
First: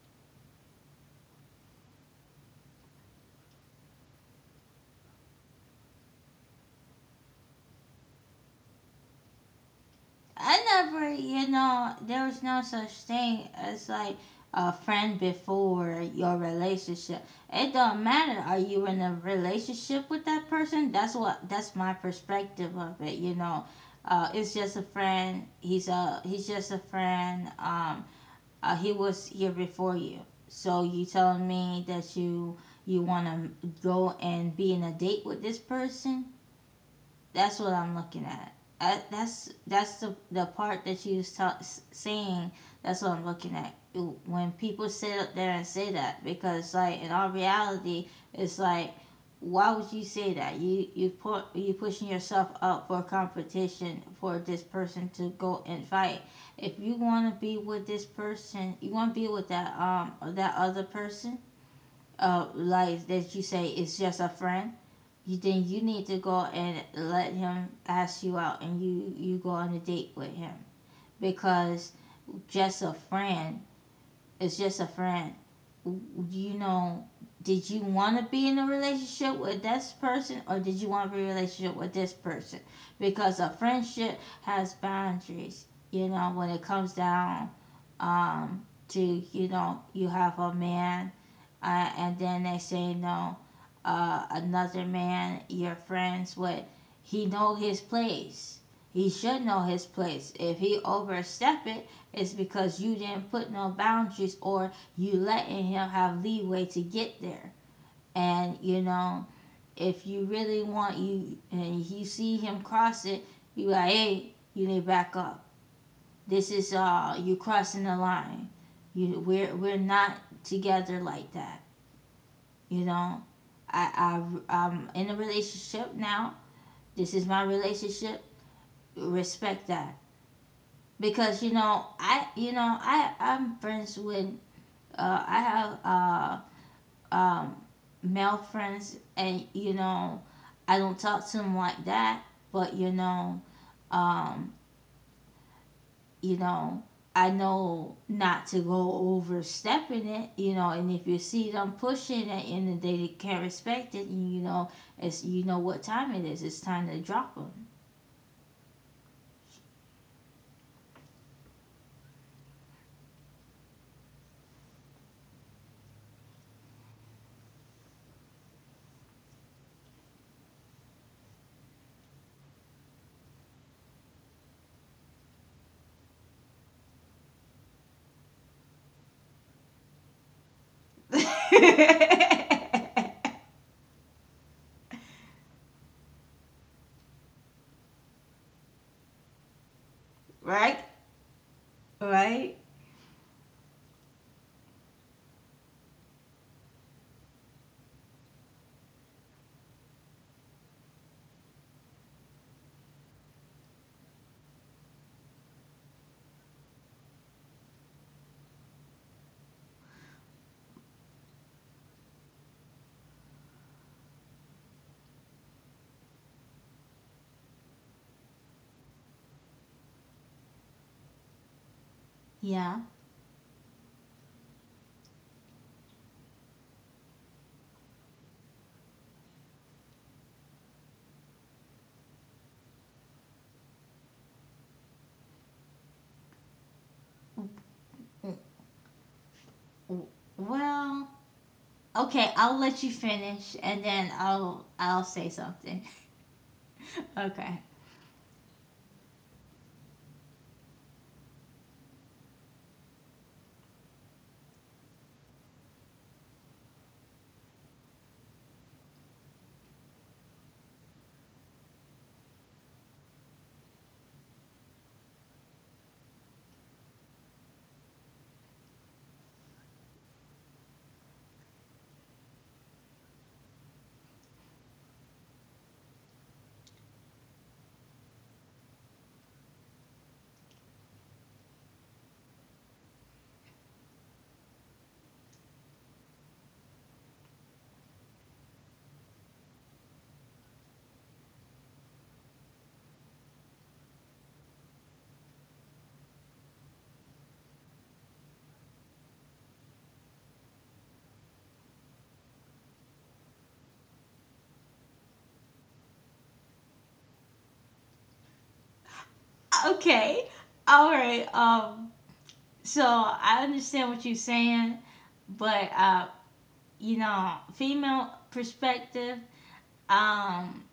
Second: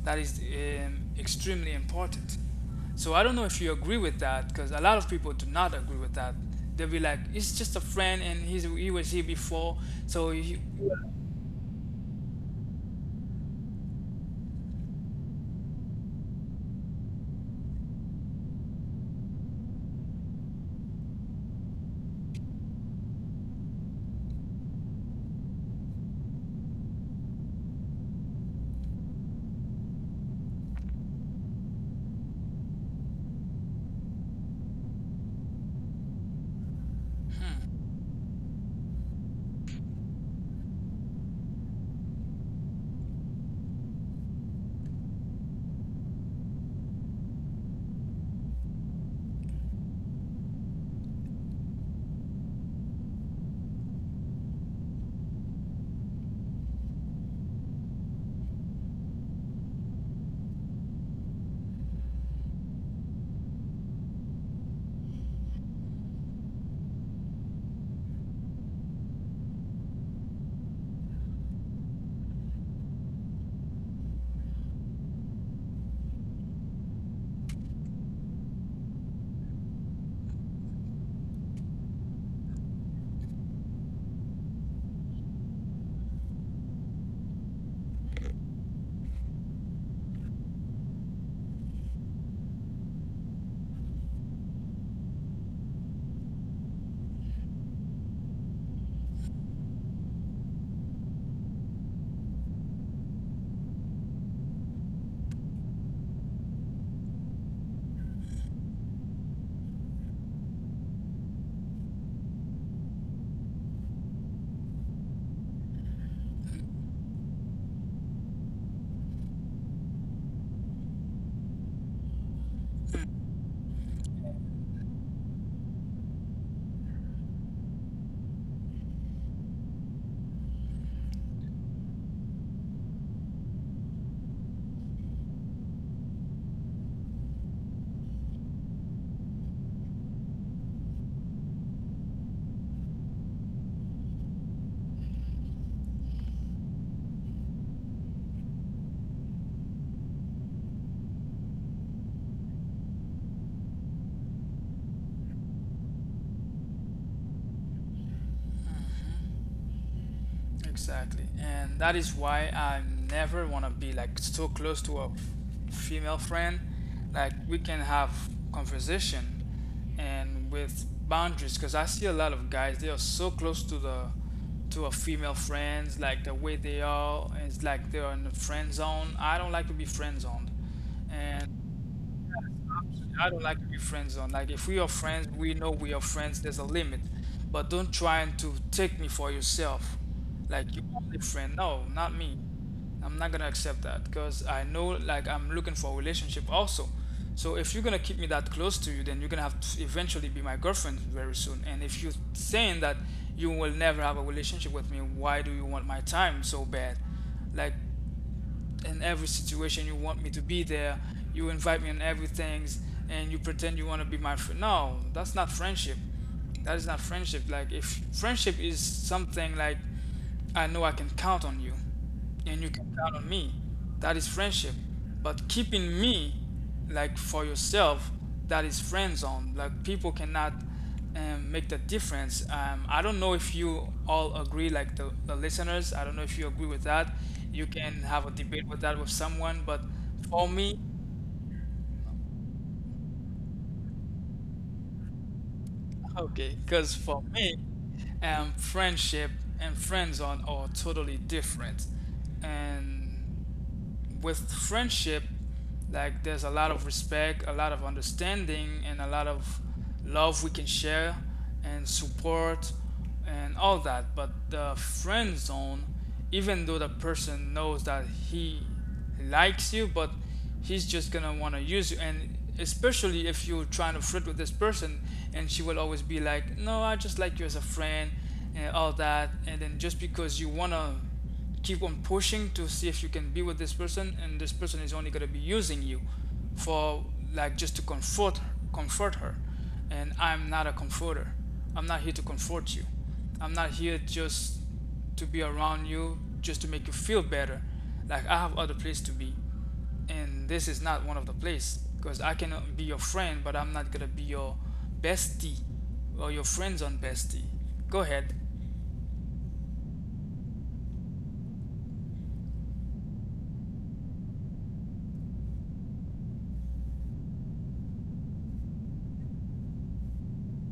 S2: That is extremely important. So I don't know if you agree with that because a lot of people do not agree with that. They'll be like, it's just a friend and he was here before. So he,
S1: I never, there was no such thing as like a friend before your relationship. It don't matter. Are you in a relationship with that person? That's my perspective of it. It's just a friend. He's just a friend. He was here before you. So you telling me that you want to go and be in a date with this person? That's what
S2: hmm.
S1: I'm looking at. I, that's the part that you was saying. That's what I'm looking at. When people sit up there and say that, because, like, in all reality, it's like, why would you say that? You pushing yourself up for competition for this person to go and fight. If you want to be with this person, you want to be with that other person, like, that you say is just a friend, you then you need to go and let him ask you out, and you go on a date with him, because just a friend is just a friend you know did you want to be in a relationship with this person, or did you want to be in a relationship with this person, because a friendship has boundaries. When it comes down, to, you have a man, and then they say no, another man you're friends with, he know his place. He should know his place. If he overstep it, it's because you didn't put no boundaries, or you letting him have leeway to get there. And, if you really want, you, and you see him cross it, you, like, hey, you need to back up. This is, you crossing the line. You we're we're not together like that you know, I, I I'm in a relationship now. This is my relationship. Respect that, because I'm friends with, I have um male friends, and I don't talk to them like that. But, um you know, I know not to go overstepping it, and if you see them pushing it and then they can't respect it, and it's, you know, what time it is. It's time to drop them.
S2: Exactly. And that is why I never want to be like so close to a female friend. Like we can have conversation and with boundaries, because I see a lot of guys they are so close to the to a female friends, like the way they are it's like they are in the friend zone. I don't like to be friend zoned. And
S1: *laughs*
S2: I don't like to be friend zone. Like if we are friends, we know we are friends. There's a limit, but don't try and to take me for yourself. Like you
S1: Right?
S2: only friend. No, not me.
S1: Right?
S2: I'm not gonna accept that because I know like I'm looking for a relationship also. So if you're gonna keep me that close to you, then you're gonna have to eventually be my girlfriend very soon. And if you're saying that you will never have a relationship with me, why do you want my time so bad? Like in every situation you want me to be there, you invite me on everything, and you pretend you want to be my friend. No, that's not friendship. That is not friendship. Like if friendship is something like, I know I can count on you and you
S1: Yeah.
S2: can count on me, that is friendship. But keeping me like for yourself, that is friend zone. Like people cannot make the difference. I don't know if you all agree, like the listeners, I don't know if you agree with that. You can have a debate with that with someone, but for me,
S1: Well, okay, I'll let you finish and then I'll say something.
S2: *laughs* okay, because for me,
S1: Okay.
S2: friendship and friend zone are totally different. And with friendship, like there's a lot of respect, a lot of understanding, and a lot of love we can share and support and all that. But the friend zone, even though the person knows that he likes you, but he's just gonna wanna use you. And especially if you're trying to flirt with this person, and she will always be like, "No, I just like you as a friend," and all that. And then just because you wanna keep on pushing to see if you can be with this person, and this person is only going to be using you for like just to comfort, comfort her. And I'm not a comforter. I'm not here to comfort you. I'm not here just to be around you just to make you feel better. Like I have other place to be, and this is not one of the place, because I can be your friend but I'm not going to be your bestie, or your friends on bestie. Go ahead.
S1: Okay. All right. So I understand what you're saying, but, female perspective, um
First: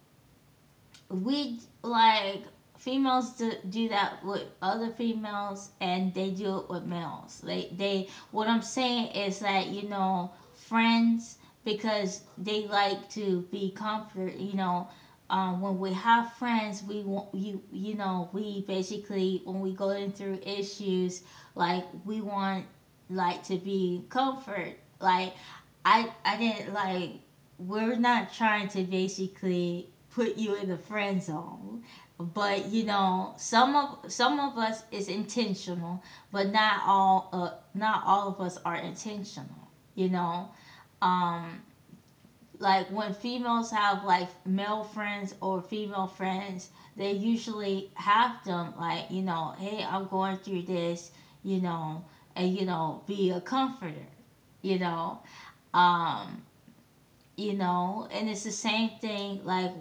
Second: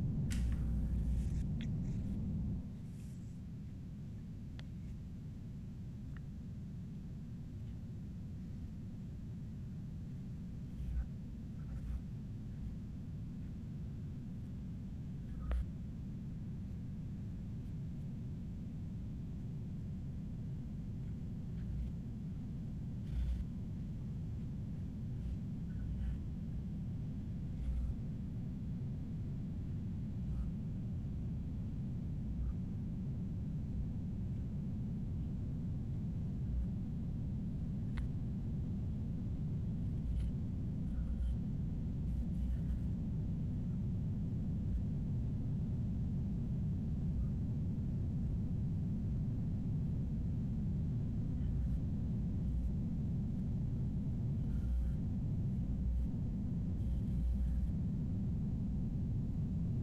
S1: we, like, females do that with other females, and they do it with males. They What I'm saying is that, friends, because they like to be comfort. When we have friends, we want you, you know we basically, when we going through issues, like, we want, like, to be comfort. Like, I didn't, like, we're not trying to basically put you in the friend zone. But some of us is intentional, but not all of us are intentional. You know, um, like when females have like male friends or female friends, they usually have them like, hey, I'm going through this, you know, be a comforter, you know, um, and it's the same thing like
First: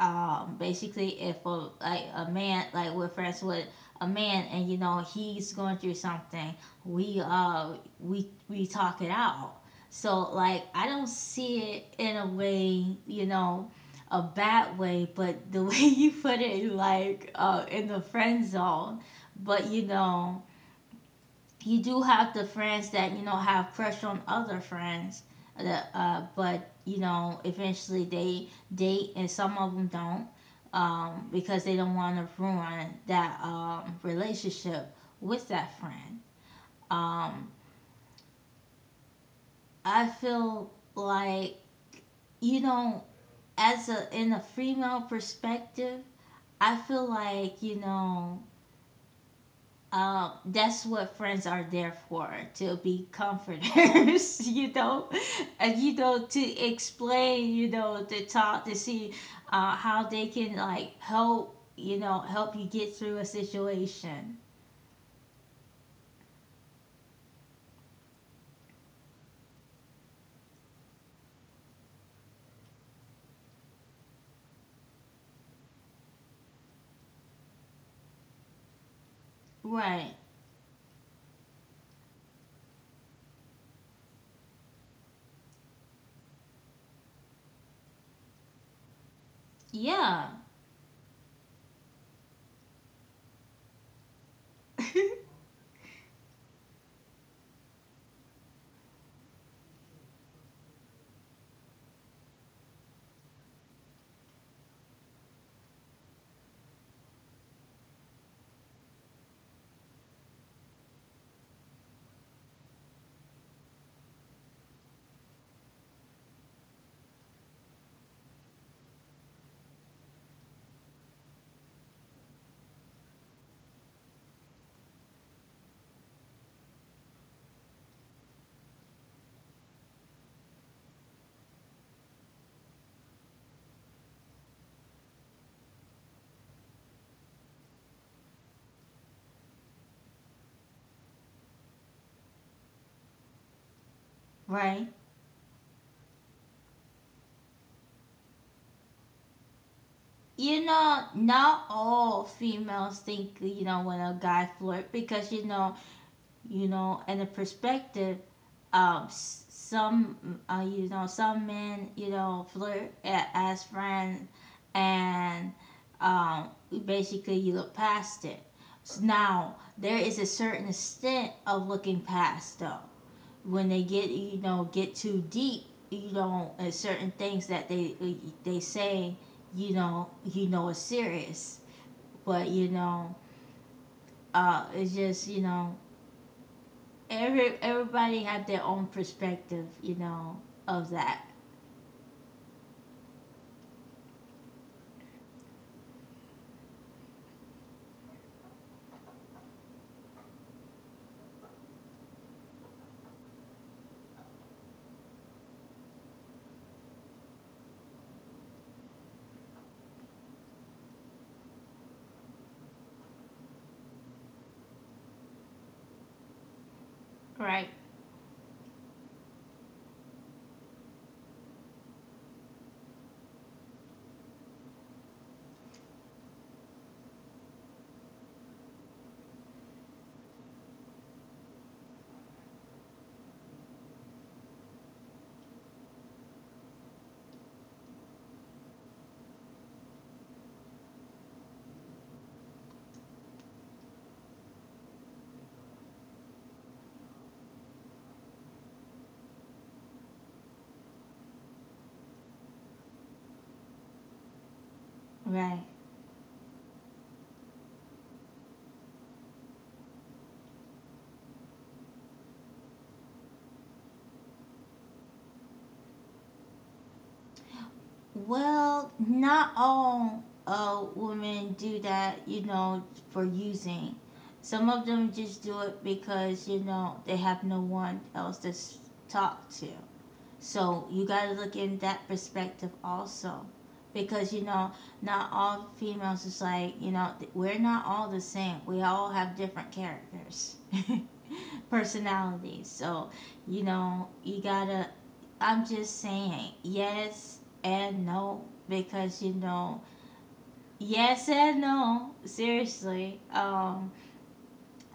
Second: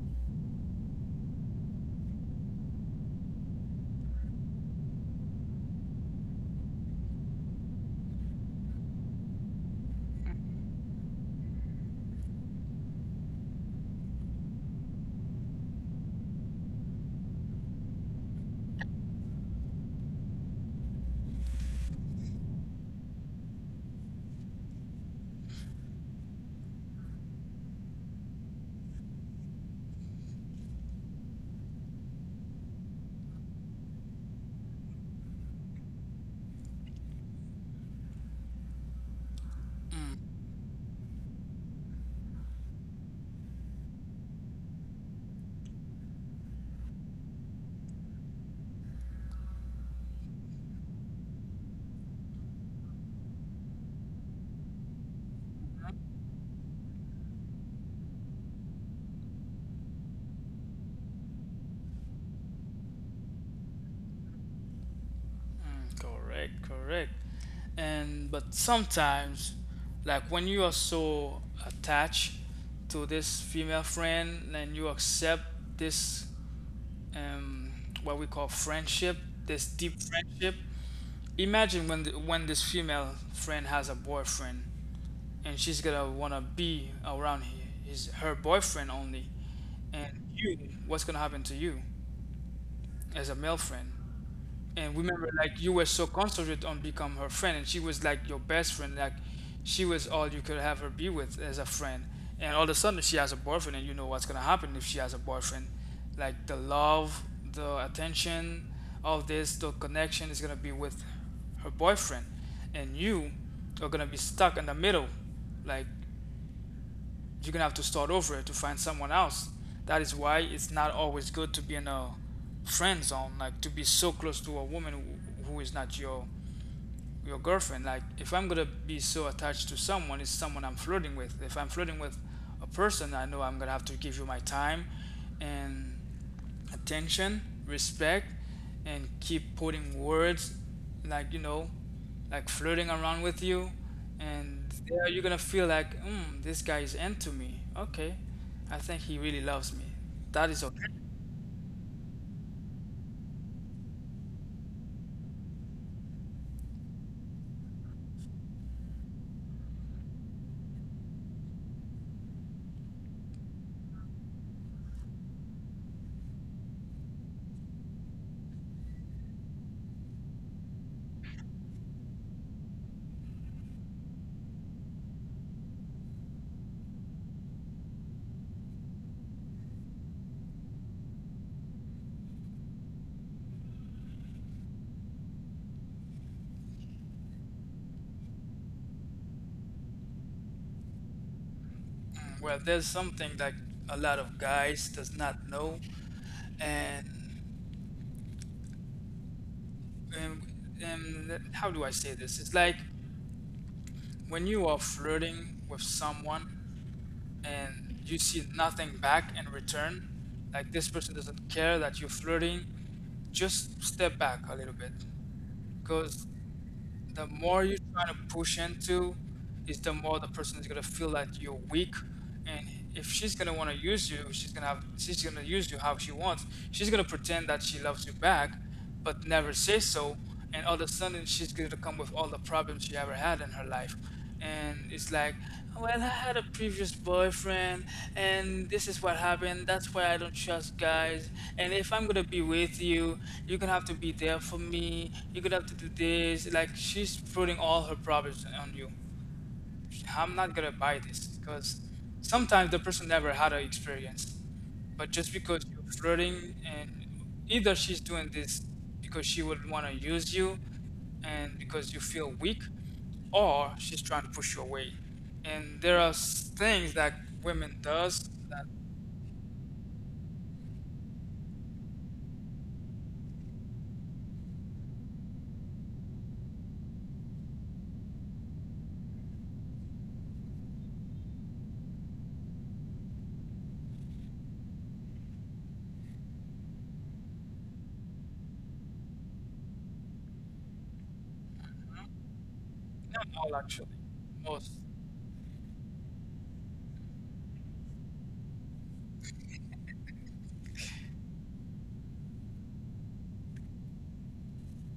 S1: basically if a like a man like we're friends with a man, and he's going through something. We uh we we talk it out. So like I don't see it in a bad way, but the *laughs* way you put it like in the friend zone. But you do have the friends that have pressure on other friends that, but you know eventually they date, and some of them don't, because they don't want to ruin that relationship with that friend. um, I
S2: Mm.
S1: feel like you know as a in a female perspective, I feel like that's what friends are there for, to be comforters, *laughs* and to explain, to talk, to see how they can like help, help you get through a situation.
S2: Mm, correct, correct. And but sometimes, like when you are so attached to this female friend and you accept this um what we call friendship, this deep
S1: Right?
S2: friendship. Imagine when when this female friend has a boyfriend and she's gonna wanna be around he- his her boyfriend only, and
S1: Yeah.
S2: you, what's gonna happen to you as a male friend? And remember
S1: *laughs*
S2: like you were so concentrated on become her friend and she was like your best friend, like she was all you could have her be with as a friend, and all of a sudden she has a boyfriend, and you know what's going to happen if she has a boyfriend. Like the love, the attention, all this the connection is going to be with her boyfriend, and you are going to be stuck in the middle. Like you're gonna have to start over to find someone else. That is why it's not always good to be in a friend zone, like to be so close to a woman who is not your your girlfriend. Like if I'm gonna be so attached to someone, it's someone I'm flirting with. If I'm flirting with a person, I know I'm gonna have to give you my time and attention, respect, and keep putting words, like you know, like flirting around with you, and
S1: Right.
S2: there you're gonna feel like, mm, this guy is into me, okay, I think he really loves me. That is okay.
S1: Not all females think when a guy flirt, because you know, and the perspective of some men flirt as friends, and um, basically you look past it. Now there is a certain extent of looking past though, when they get too deep, and certain things that they say is serious. But it's just. Everybody had their own perspective of that.
S2: Mm, well there's something that a lot of guys does not know, and um, um, how do I say this? It's like when you are flirting with someone and you see nothing back in return, like this person doesn't care that you're flirting, just step back a little bit because the more
S1: Right.
S2: you're trying to push into is the more the person is gonna feel that you're weak. And if she's gonna want to use you, she's gonna use you how she wants. She's gonna pretend that she loves you back but never say so, and all of a sudden she's gonna come with all the problems she ever had in her life. And it's like, well, I had a previous boyfriend and this is what happened, that's why I don't trust guys. And if I'm gonna be with you, you're gonna have to be there for me, you're gonna have to do this. Like, she's putting all her problems on you. I'm not gonna buy this because sometimes the person never had an experience, but just
S1: Right.
S2: because you're flirting, and either she's doing this because she would want to use you and because you feel weak, or she's trying to push you away. And there are things that women does that
S1: Well, not all women do that, for using. Some of them just do it because, they have no one else to talk to. So you got to look in that perspective also. Because, not all females is like, we're not all the same. We all have different characters. *laughs* Personalities. So,
S2: not all actually,
S1: you
S2: most.
S1: gotta, I'm just saying yes and no, because, yes and no, seriously.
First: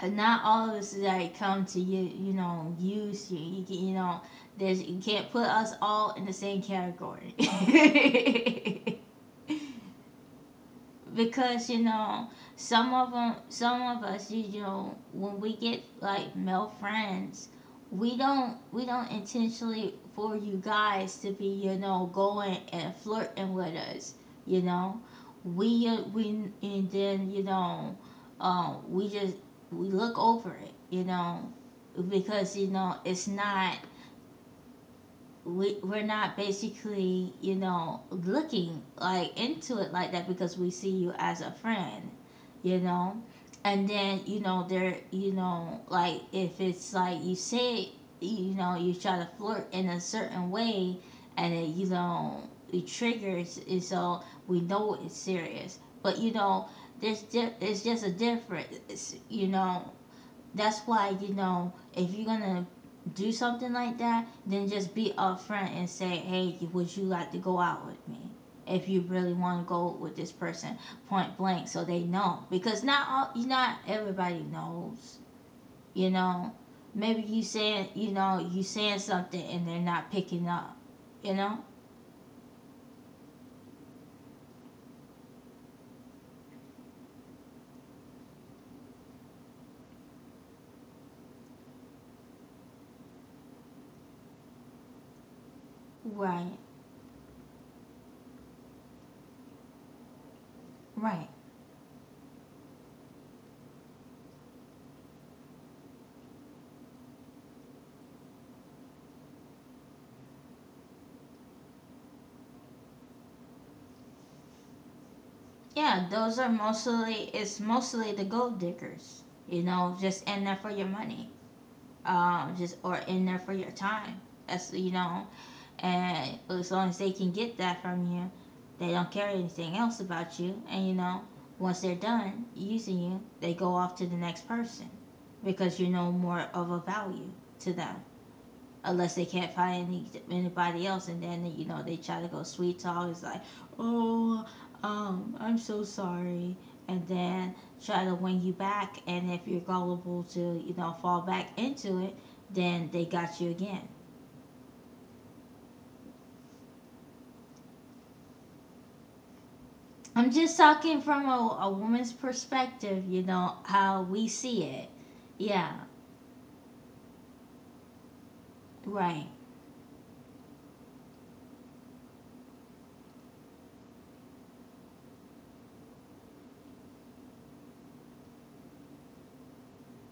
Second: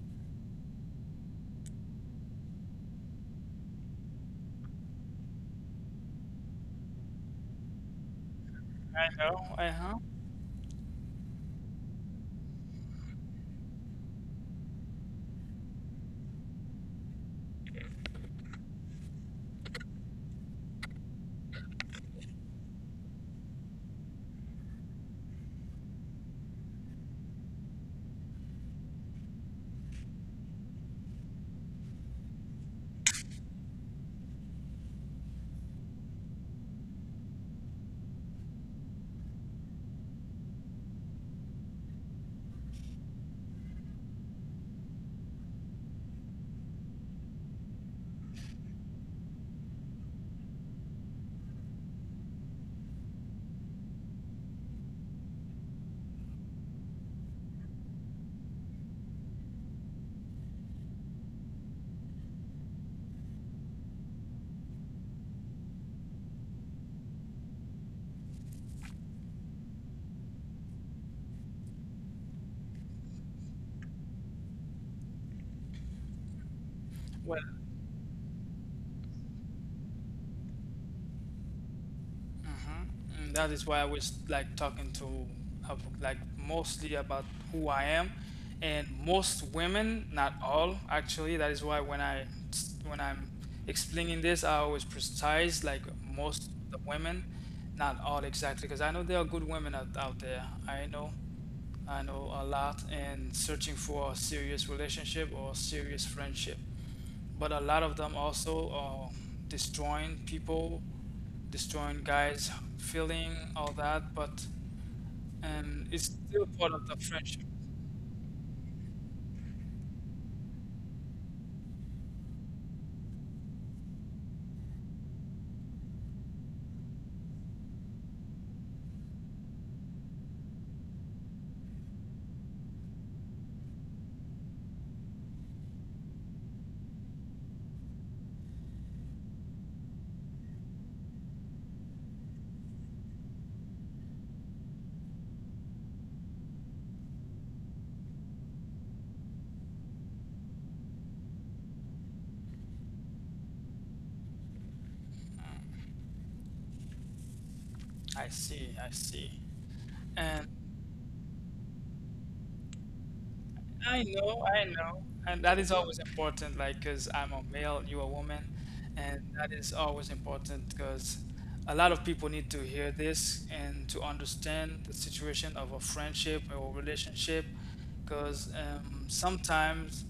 S1: Not all of us that come to you, use you. You, can, there's, you can't put us all in the same category.
S2: I know, uh
S1: *laughs*
S2: huh.
S1: Because some of us, when we get like male friends, we don't intentionally for you guys to be, going and flirting with us you know we and then, we just, we look over it, because it's not, we're not basically looking like into it like that, because we see you as a friend you know and then, there, like if it's like you say, you try to flirt in a certain way, and it, it triggers, and so we know it's serious. But, there's it's just a difference. That's why, if you're gonna do something like that, then just be upfront and say, hey, would you like to go out with me? If you really want to go with this person, point blank, so they know. Because not all, not everybody knows, you know. Maybe you
S2: Well.
S1: saying, you saying something and they're not picking up, you know.
S2: Uh-huh. And that is why I was like talking to like mostly about who I am and most women, not all actually. That is why when I'm explaining this, I always precise like most
S1: Right,
S2: of the women, not all exactly, because I know there are good women out, out there.
S1: right.
S2: I know a lot and searching for a serious relationship or serious friendship. But a lot of them also are destroying people, destroying guys, feeling all that, but
S1: Yeah,
S2: it's
S1: those are
S2: still part of the
S1: mostly
S2: friendship.
S1: it's mostly the gold diggers, just in there for your money. Just or in there for your time. That's you know, and as long as they can get that from you, they don't care anything else about you. And, once they're done using you, they go off to the next person, because you're no more of a value to them, unless they can't find anybody else. And then, they try to go sweet talk. It's like, oh, I'm so sorry. And then try to win you back, and if you're gullible to fall back into it, then they got you again.
S2: Mm, I see, I see.
S1: I'm
S2: And
S1: just talking from a woman's perspective, how we see
S2: I
S1: it.
S2: know. And that is
S1: Yeah,
S2: always important, like, because I'm a male, you're a woman. And
S1: right.
S2: that is always important because a lot of people need to hear this and to understand the situation of a friendship or relationship. Because sometimes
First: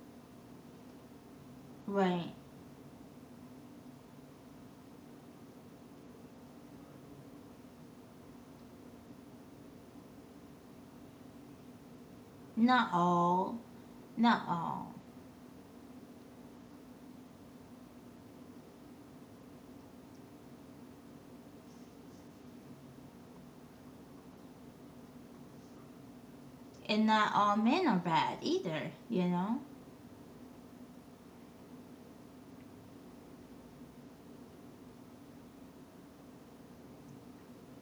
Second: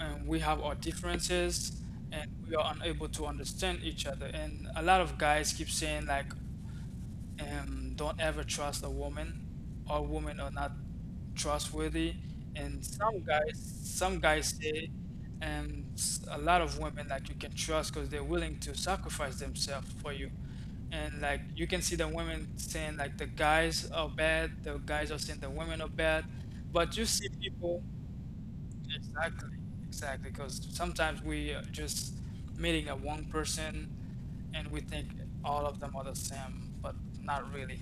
S2: we have our differences and
S1: Right.
S2: we are unable to understand each other. And a lot of guys keep saying, like, don't ever trust a woman. All women are not trustworthy, and
S1: Not all,
S2: some
S1: not
S2: guys say,
S1: all.
S2: and a lot of women like you can trust because they're willing to sacrifice themselves for you. And like you can see the women saying like the guys are bad, the guys are saying the women are bad, but you
S1: And
S2: see
S1: not all
S2: people.
S1: men are bad either you
S2: Exactly,
S1: know
S2: exactly. Because sometimes we are just meeting a one person and we think all of them are the same, but not really.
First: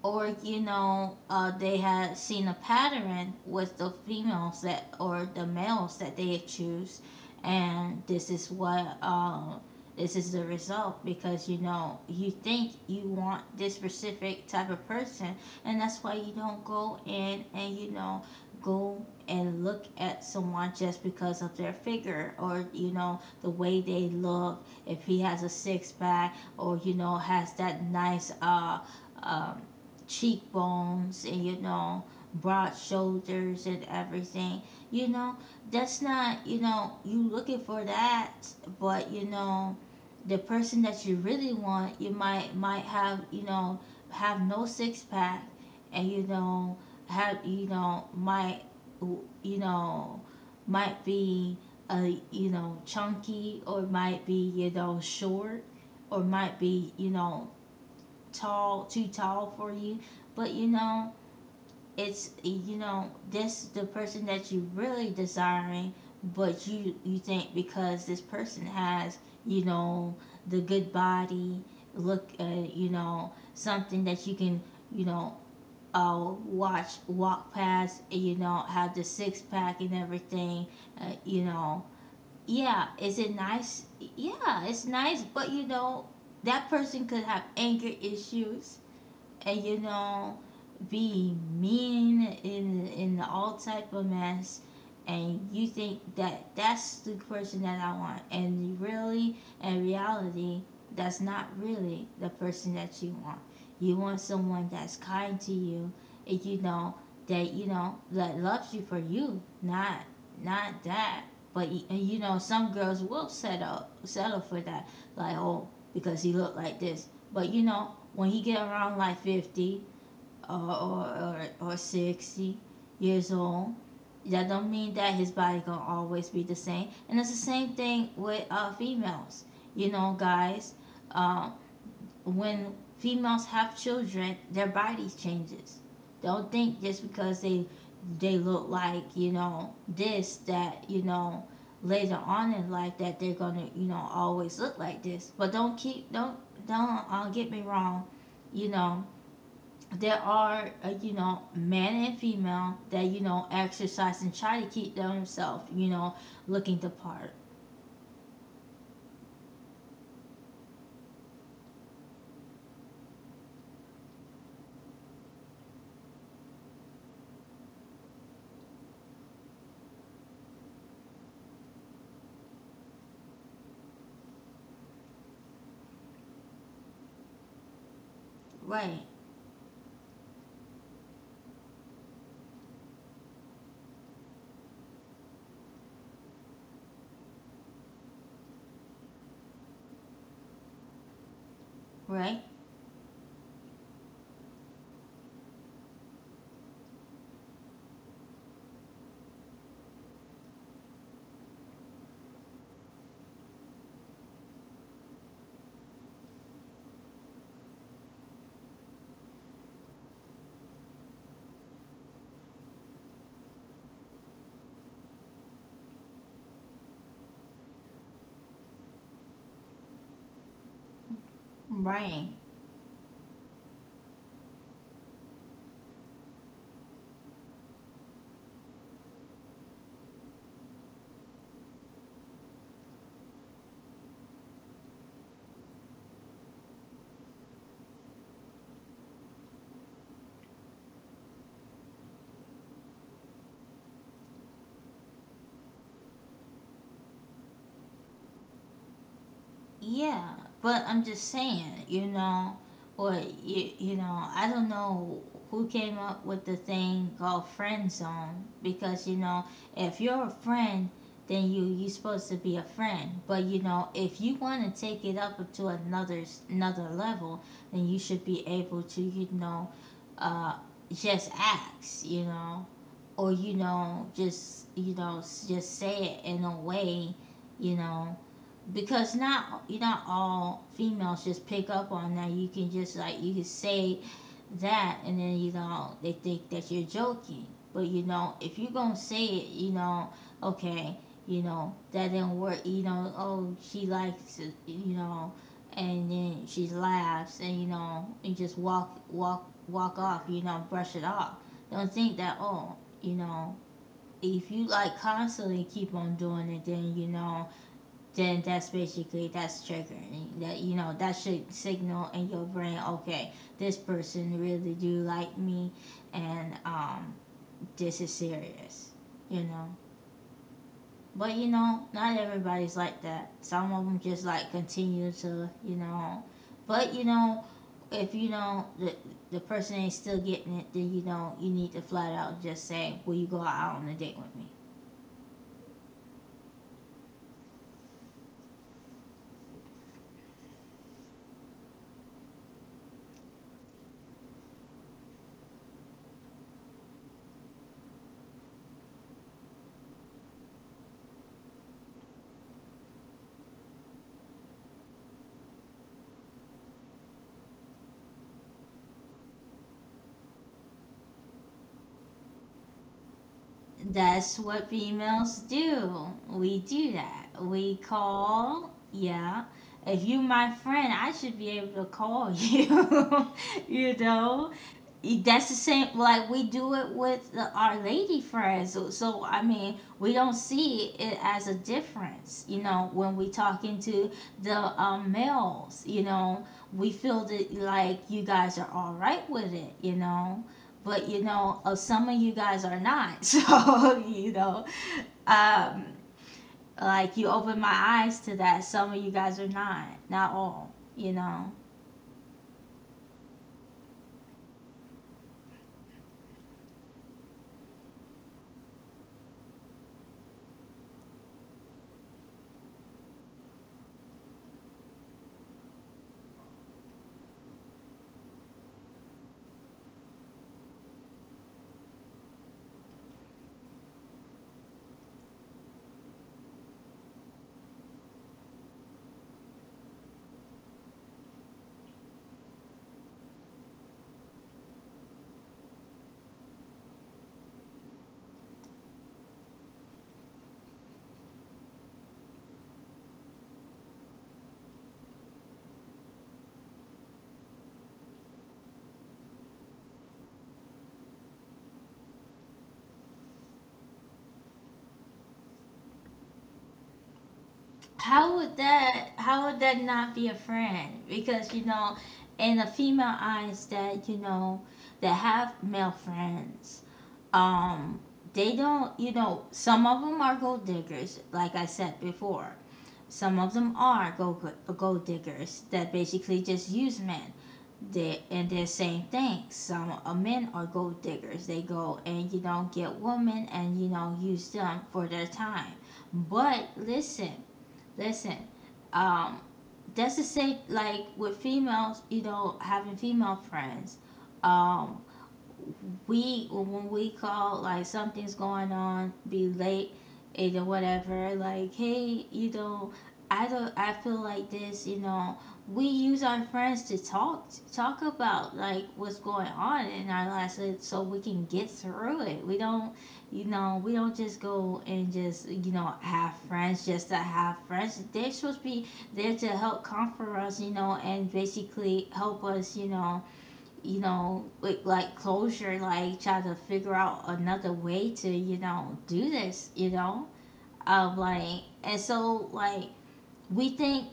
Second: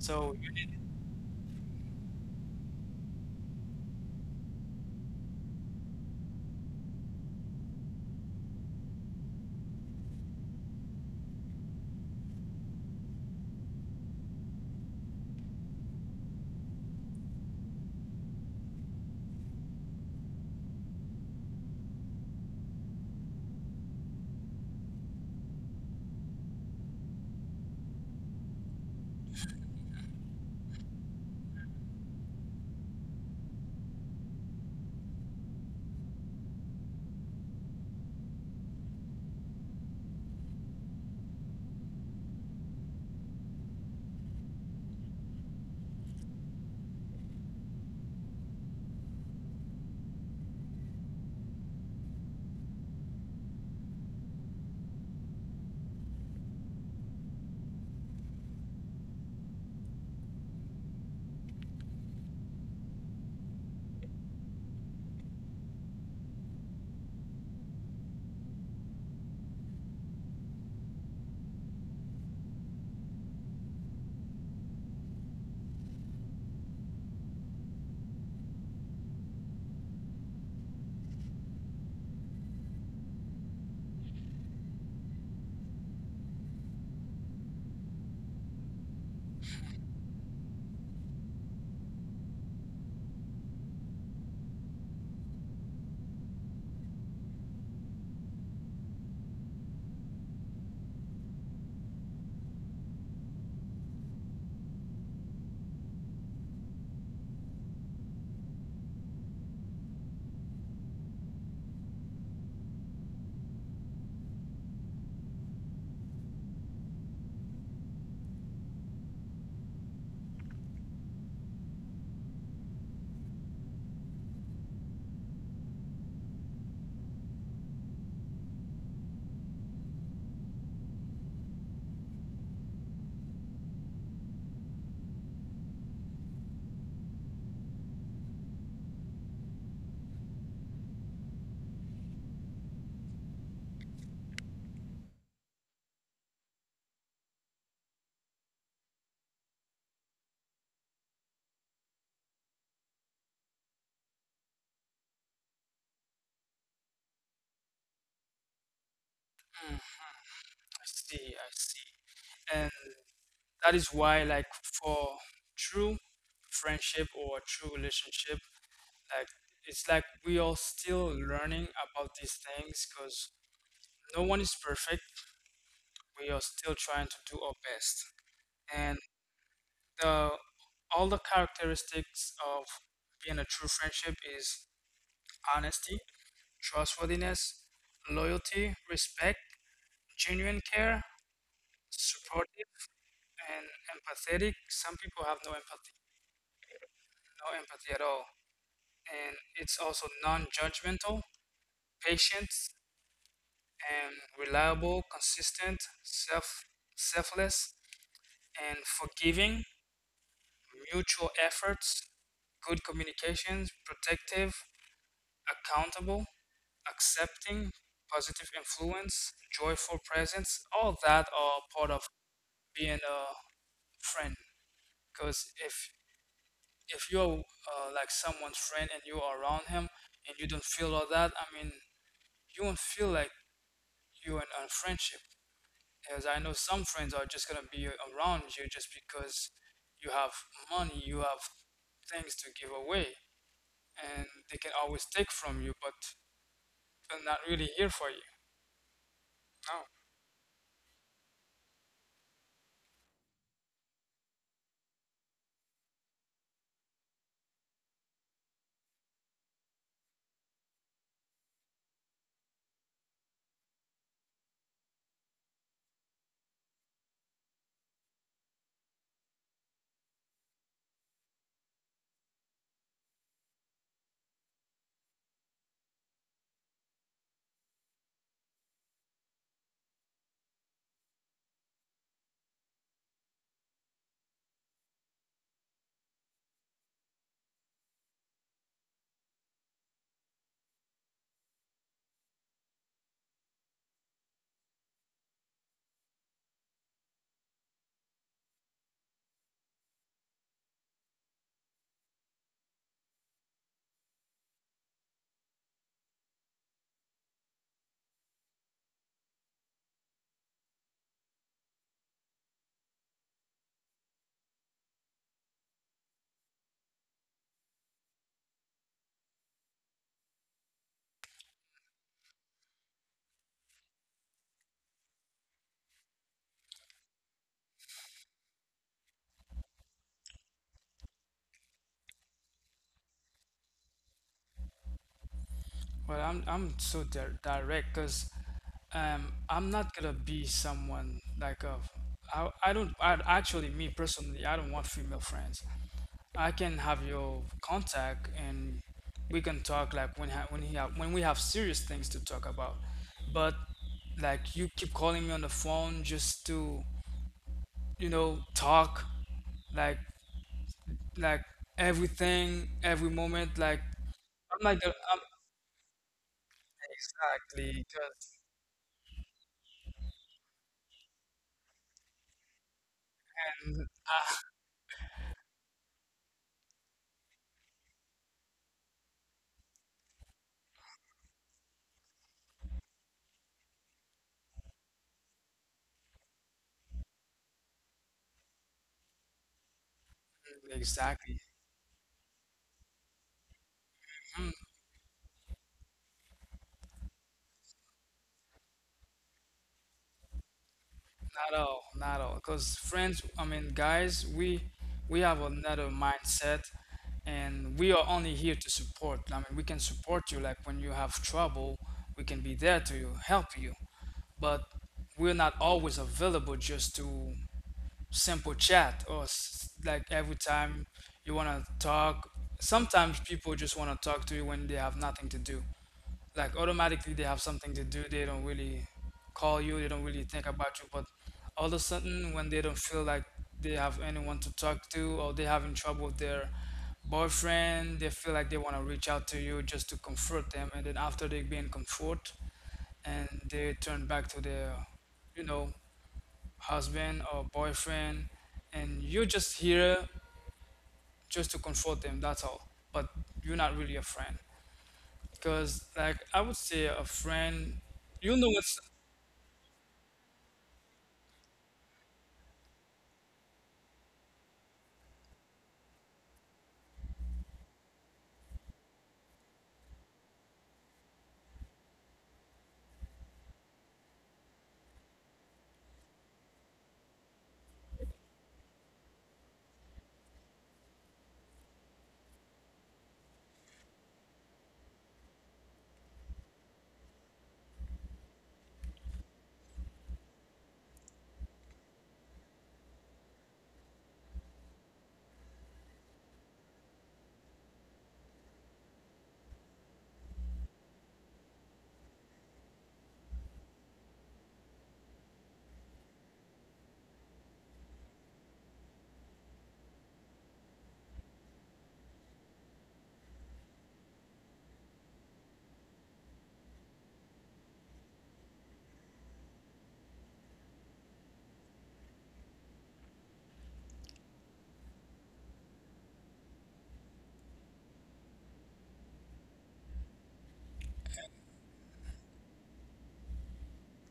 S1: or
S2: you
S1: you
S2: need,
S1: know
S2: I
S1: uh, they had seen a pattern with the females that, or the males that they choose, and this is the result, because, you think you want this specific type of person. And that's why you don't go in and, go and look at someone just because of their figure, or, the way they look. If he has a six pack, or, has that nice, um cheekbones, and, broad shoulders and everything you know that's not, you looking for that. But, the person that you really want, you might have, have no six pack. And, have you know might, you know might be a chunky, or might be, short, or might be, tall too tall for you. But, it's, this the person that you really desiring. But you think because this person has, you know the good body look, something that you can, you know watch walk past, have the six pack and everything, uh, you know yeah, is it nice? Yeah, it's nice, but, that person could have anger issues, and, be mean in all type of mess. And you think that, that's the person that I want, and really, in reality, that's not really the person that you want. You want someone that's kind to you, and, that that loves you for you, not that. But, some girls will settle for that. Like, oh, because he looked like this. But, when he get around like 50 or 60 years old, that don't mean that his body gonna always be the same. And it's the same thing with females, you know, guys. um, when females have children, their bodies changes. Don't think just because they look like, this, that, later on in life, that they're gonna, always look like this. But don't keep don't get me wrong. You know there are, man and female that, exercise and try to keep themselves, looking the part.
S2: see, I see. And that is why, like, for true friendship or true relationship, like, it's like we are still learning about these things because no one is perfect. We are still trying to do our best.
S1: Right,
S2: The All the characteristics of being a true friendship is honesty, trustworthiness, loyalty, respect, genuine care,
S1: right,
S2: supportive, and empathetic. Some people have no empathy, no empathy at all. And it's also non judgmental, patient, and reliable, consistent, self, selfless, and forgiving, mutual efforts, good communications, protective, accountable, accepting, positive influence, joyful presence, all that are part of
S1: right.
S2: being a friend. Because if you're like someone's friend and you are around him and you don't feel all that, I mean, you won't feel like you're in a friendship. As I know, some friends are just gonna be around you just because you have money, you have things to give away, and they can always take from you, but they're not really here for you. No.
S1: Yeah, but I'm just saying, or you, I don't know who came up with the thing called friend zone, because, if you're a friend, then you are supposed to be a friend. But, if you want to take it up to another level, then you should be able to, uh, just ask, you know, or you know, just you know, s- just say it in a way, you know because not all females just pick up on that. You can just like you can say that, and then, they think that you're joking. But, if you're gonna say it, okay, that didn't work. Oh, she likes it, and then she laughs, and, and just walk off. Brush it off. Don't think that, oh, you know if you like constantly keep on doing it, then, that's basically, that's triggering, that, that should signal in your brain, okay, this person really do like me. And, this is serious, you know But, not everybody's like that. Some of them just like continue to, you know but you know if you know the person ain't still getting it, then, you need to flat out just say, will you go out on a date with me?
S2: Well, I'm so direct because I'm not gonna be someone like a I don't I, actually, me personally, I don't want female friends. I can have your contact and we can talk like when ha- when he have, when we have serious things to talk about. But like you keep calling me on the phone just to you know talk, like like everything every moment like
S1: That's
S2: I'm
S1: what
S2: not gonna I'm,
S1: females do. We do that. We
S2: exactly 'cause
S1: call, yeah. If you my friend, I should be able to call you. *laughs* You
S2: Ah,
S1: know? That's the same like we do it with our lady friends. So I mean, we don't see it as a difference, when we talking to the males. We feel that like you guys are all right with it, you know But,
S2: exactly.
S1: some of you guys are not. *laughs*
S2: Mm,
S1: Um like, you open my eyes to that. Some of you guys are not, not all, you know
S2: not all. Because friends, I mean, guys, we have another mindset, and we are only here to support. I mean, we can support you, like when you have trouble, we can be there to you, help you. But we're not always available just to simple chat or like every time you want to talk. Sometimes people just want to talk to you when they have nothing to do. Like automatically they have something to do. They don't really call you. They don't really think about you. But all of a sudden, when they don't feel like they have anyone to talk to, or they're having trouble with their boyfriend, they feel like they want to reach out to you just to comfort them. And then after they being comfort, and they turn back to their, you know, husband or boyfriend, and you're just here just to comfort them. That's all. But you're not really a friend. Because, like, I would say a friend, you know what's
S1: How would that not be a friend? Because, in the female eyes that, that have male friends, um, they don't, some of them are gold diggers, like I said before. Some of them are gold diggers that basically just use men. They and they're saying things. Some men are gold diggers. They go and, get women, and, use them for their time. But listen, listen, um, that's the same like with females, having female friends. Um, we when we call like something's going on, be late and whatever, like, hey, I don't I feel like this, we use our friends to talk about like what's going on in our lives, so we can get through it. We don't just go and just, have friends just to have friends. They're supposed to be there to help comfort us, and basically help us, with like closure, like try to figure out another way to, do this, you know? Um, like, and so, like, we think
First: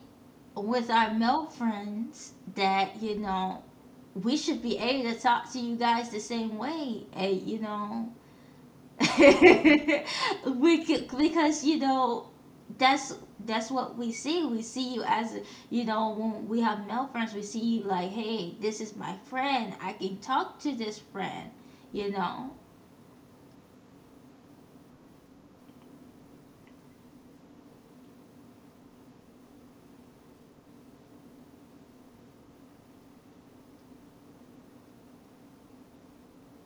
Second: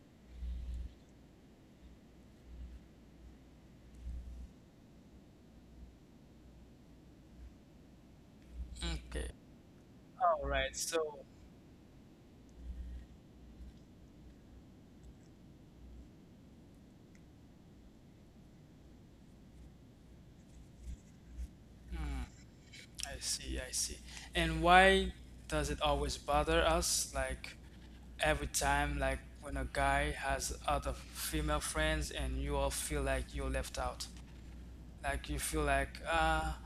S1: with our male friends that, you know, we should be able to talk to you guys the same way. And, you know, *laughs*
S2: okay.
S1: Bec-
S2: All right, so
S1: because you know that's that's what we see you as, you know. When we have male friends, we see you like, hey, this is my friend, I can talk to this friend, you know.
S2: I see, I see. And why does it always bother us? Like, every time, like, when a guy has other female friends and you all feel like you're left out. Like, you feel like, ah,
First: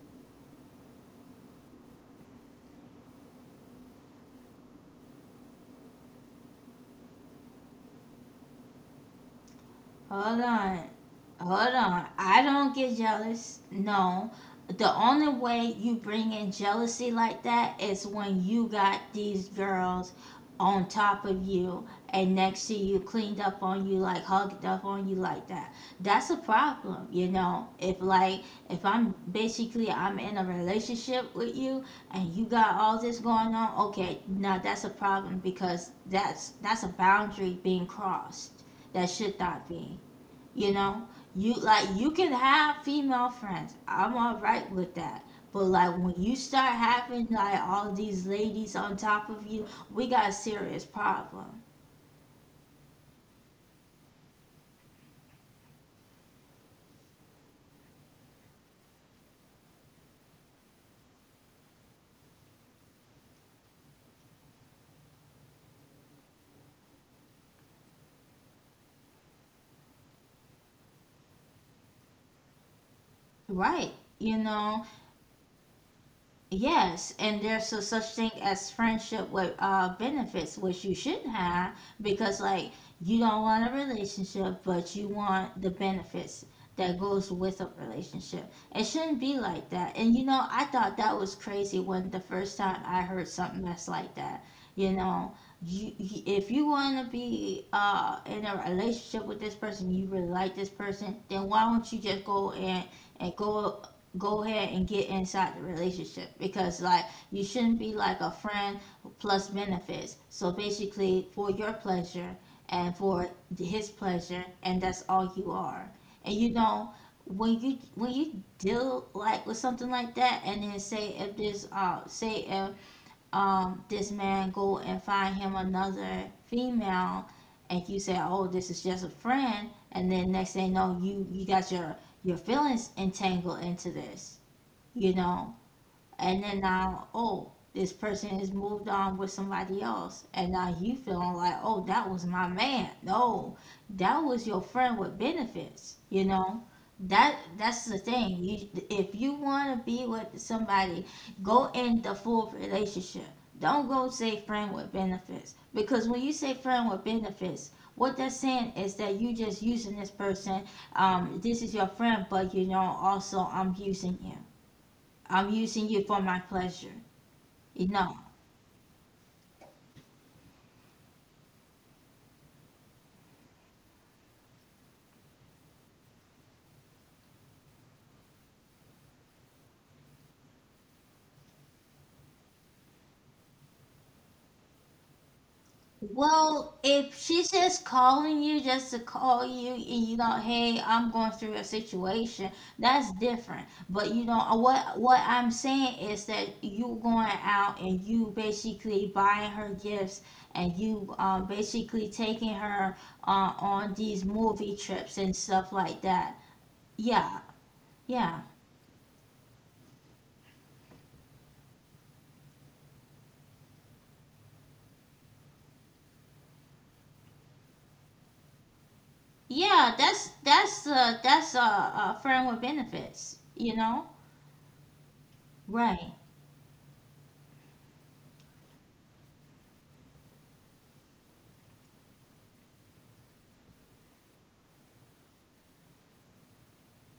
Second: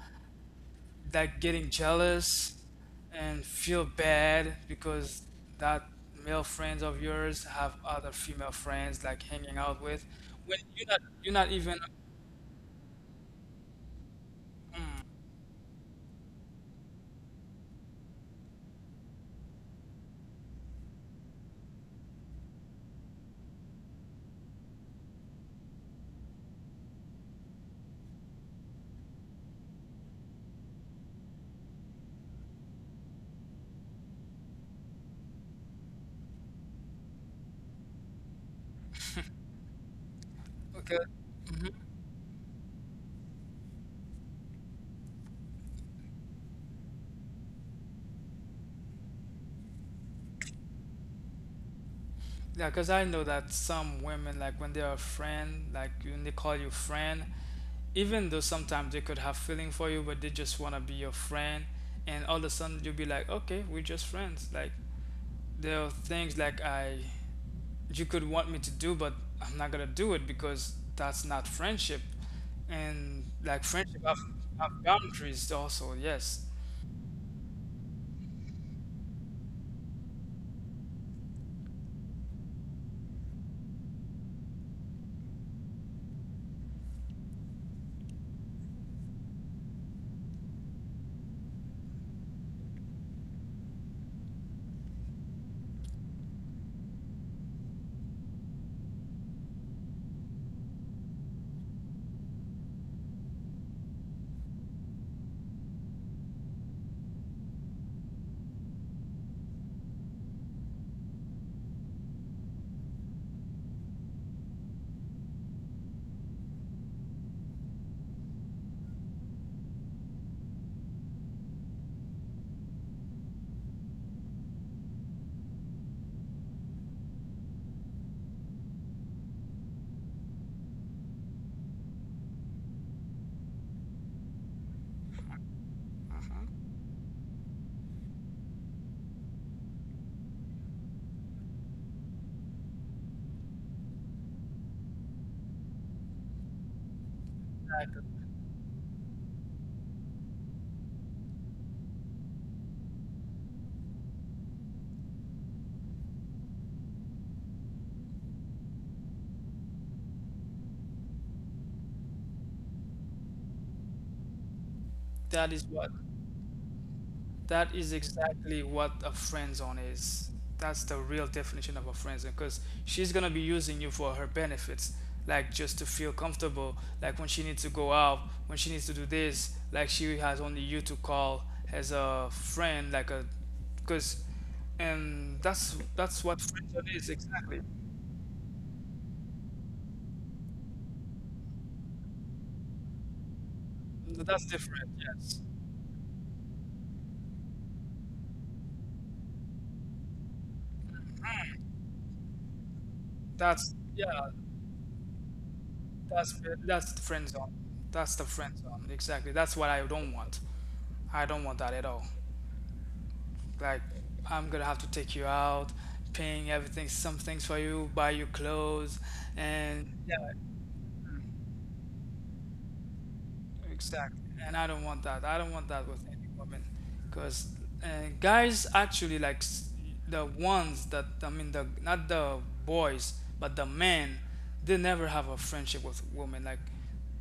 S2: like getting jealous and feel bad because that male friends of yours have other female friends like hanging out with
S1: Hold
S2: when
S1: on.
S2: you're not
S1: Hold
S2: even
S1: on. I don't get jealous. No. The only way you bring in jealousy like that is when you got these girls on top of you and next to you, cleaned up on you, like hugged up on you like that. That's a problem, you know. If like if I'm basically I'm in a relationship with you and you got all this going on, okay, now that's a problem because that's a boundary being crossed that should not be. You
S2: Okay.
S1: know, you
S2: Hmm.
S1: like you can have female friends. I'm all right with that. But like when you start having like all these ladies on top of you, we got a serious problem.
S2: Yeah, because I know that some women, like when they're a friend, like when they call you friend, even though sometimes they could have feeling for you, but they just want to be your friend. And all of a sudden you'll be like, okay, we're just friends. Like there are things like you could want me to do, but I'm not gonna do it because that's not friendship. And like
S1: Right. You
S2: have
S1: know?
S2: boundaries also. Yes,
S1: Yes, and there's a such thing as friendship with benefits, which you should have because, like, you don't want a relationship, but you want the benefits that goes with a relationship. It shouldn't be like that. And you know, I thought that was crazy when the first time I heard something that's like that. You know, if you want to be in a relationship with this person, you really like this person, then why don't you just and go go ahead and get inside the relationship, because like you shouldn't be like a friend plus benefits, so basically for your pleasure and for his pleasure, and that's all you are. And you know, when you deal like with something like that, and then say if this man go and find him another female, and you say, oh, this is just a friend, and then next thing you know, you got your feelings entangled into this, you know. And then now, oh, this person has moved on with somebody else, and now you feeling like, oh, that was my man. No, that was your friend with benefits, you know. That's the thing, you, if you want to be with somebody, go in the full relationship. Don't go say friend with benefits, because when you say friend with benefits, what that's saying is that you just using this person. This is your friend, but you know, also I'm using you.
S2: that
S1: I'm
S2: is what.
S1: using you for my pleasure.
S2: That
S1: You
S2: is
S1: know.
S2: exactly what a friend zone is. That's the real definition of a friend zone because she's gonna be using you for her benefits, like just to feel comfortable, like when she needs to go out, when she needs to do this, like she has only you to call as a friend, like a, because, and that's what friend
S1: Well,
S2: zone is
S1: if she's
S2: exactly.
S1: just calling you just to call you, and you know, hey, I'm going through a situation, that's different. But you know
S2: That's different,
S1: what? What
S2: yes.
S1: I'm saying is that you going out and you basically buying her gifts, and you basically taking her
S2: That's
S1: on these
S2: yeah,
S1: movie trips and stuff like
S2: that's
S1: that.
S2: that's the friend
S1: Yeah,
S2: zone. That's the
S1: yeah,
S2: friend zone exactly. That's what I don't want. I don't want that at all. Like, I'm gonna have to take you out, paying everything, some things for you, buy you clothes, and
S1: yeah.
S2: yeah,
S1: That's a friend with benefits. You know,
S2: exactly. And I don't want that. I don't want that with
S1: right.
S2: any woman, because guys actually like the ones that I mean the not the boys but the men, they never have a friendship with women. Like,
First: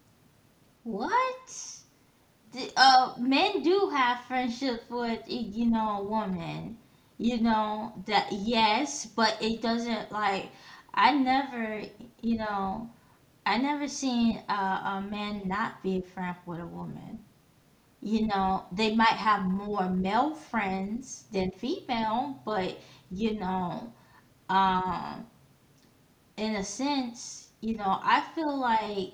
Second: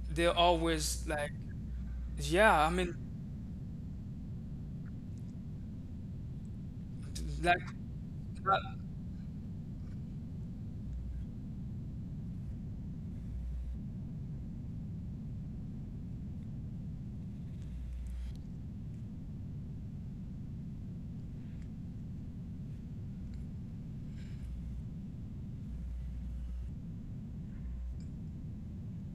S2: they're always like,
S1: What?
S2: yeah, I
S1: The,
S2: mean,
S1: men do have friendship with, you know, a woman, you
S2: like,
S1: know that,
S2: not,
S1: yes, but it doesn't like I never, you know, I never seen a man not be friend with a woman. You know they might have more male friends than female, but you know, um in a sense, you know, I feel like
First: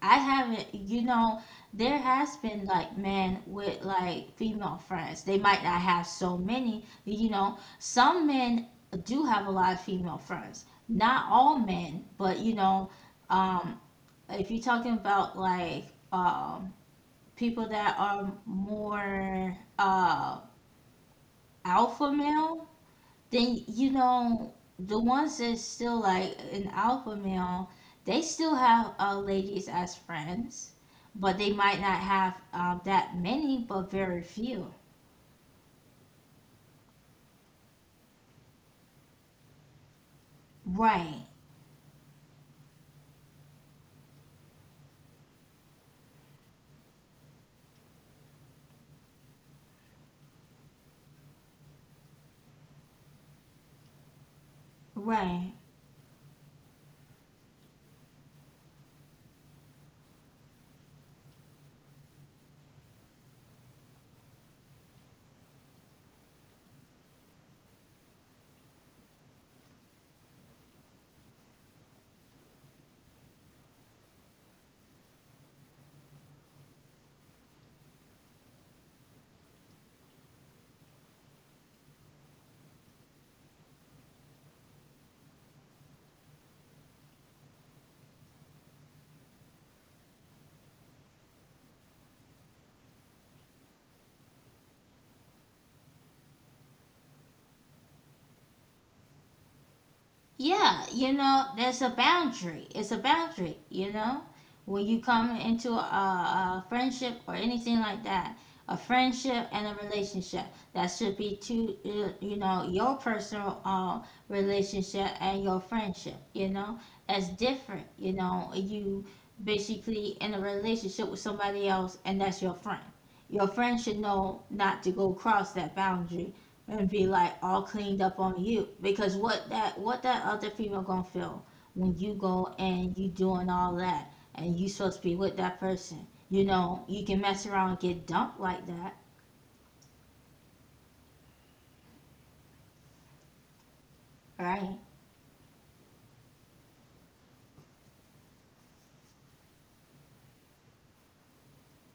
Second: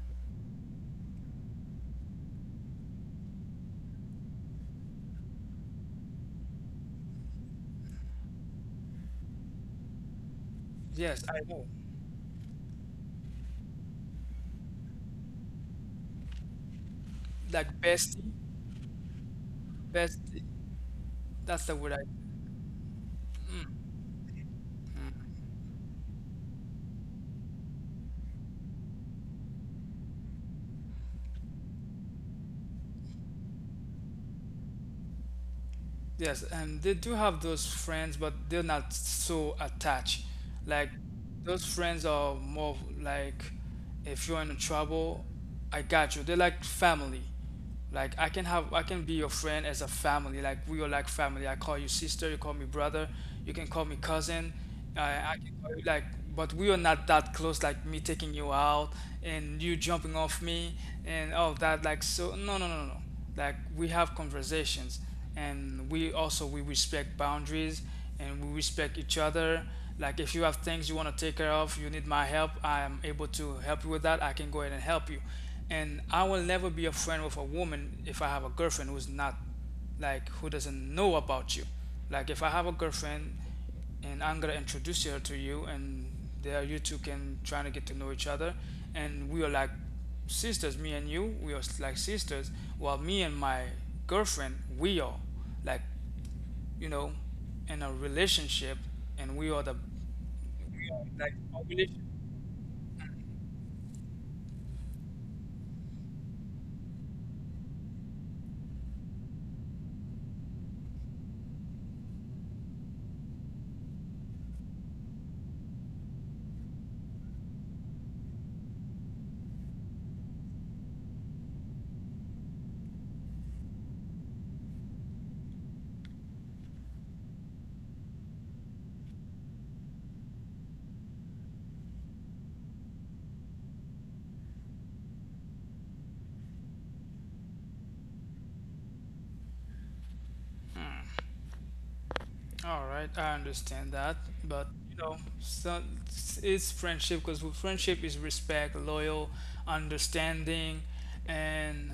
S1: I haven't, you know, there has been like men with like female friends. They might not have so many, you know. Some men do have a lot of female friends.
S2: yes,
S1: Not
S2: I
S1: all
S2: know,
S1: men, but you know, um, if you're talking about like um, people
S2: like
S1: that are more
S2: bestie. That's the word I
S1: alpha male, then you know the ones that's still like an alpha male, they still have ladies as friends, but they might not have that many, but very few.
S2: Yes, and they do have those friends, but they're not so attached. Like
S1: Right.
S2: those friends are more like if you're in trouble, I got you. They're like family. Like I can be your friend as a family. Like we are like family. I call you sister, you call me brother, you can call me cousin. I
S1: Right.
S2: can call you like, but we are not that close like me taking you out and you jumping off me and all that. Like, so no, like we have conversations and we also we respect boundaries and we respect each other. Like if you have things you want to take care of, you need my help, I am able to help you with that, I can go ahead and help you. And I will never be a friend with a woman if I have a girlfriend who's not, like who doesn't know about you. Like if I have a girlfriend, and I'm gonna introduce her to you, and there you two can try to get to know each other. And we are like sisters, me and you. We are like sisters. While me and my girlfriend, we are like, you know, in a relationship, and we are the
S1: Yeah,
S2: we are
S1: you
S2: like
S1: know,
S2: a
S1: there's a
S2: relationship.
S1: boundary. It's a boundary, you know? When you come into a friendship or anything like that, a friendship and a relationship, that should be two, you know, your personal relationship and your friendship, you know? That's different, you know? You basically in a relationship with somebody else, and that's your friend. Your friend should know not to go cross that boundary and be like all cleaned up on you, because what that, what that other female gonna feel when you go and you doing all that and you supposed to be with that person. You know you can mess around and get dumped like that.
S2: All right, I understand that, but
S1: Right.
S2: you know, so it's friendship because friendship is respect, loyal, understanding, and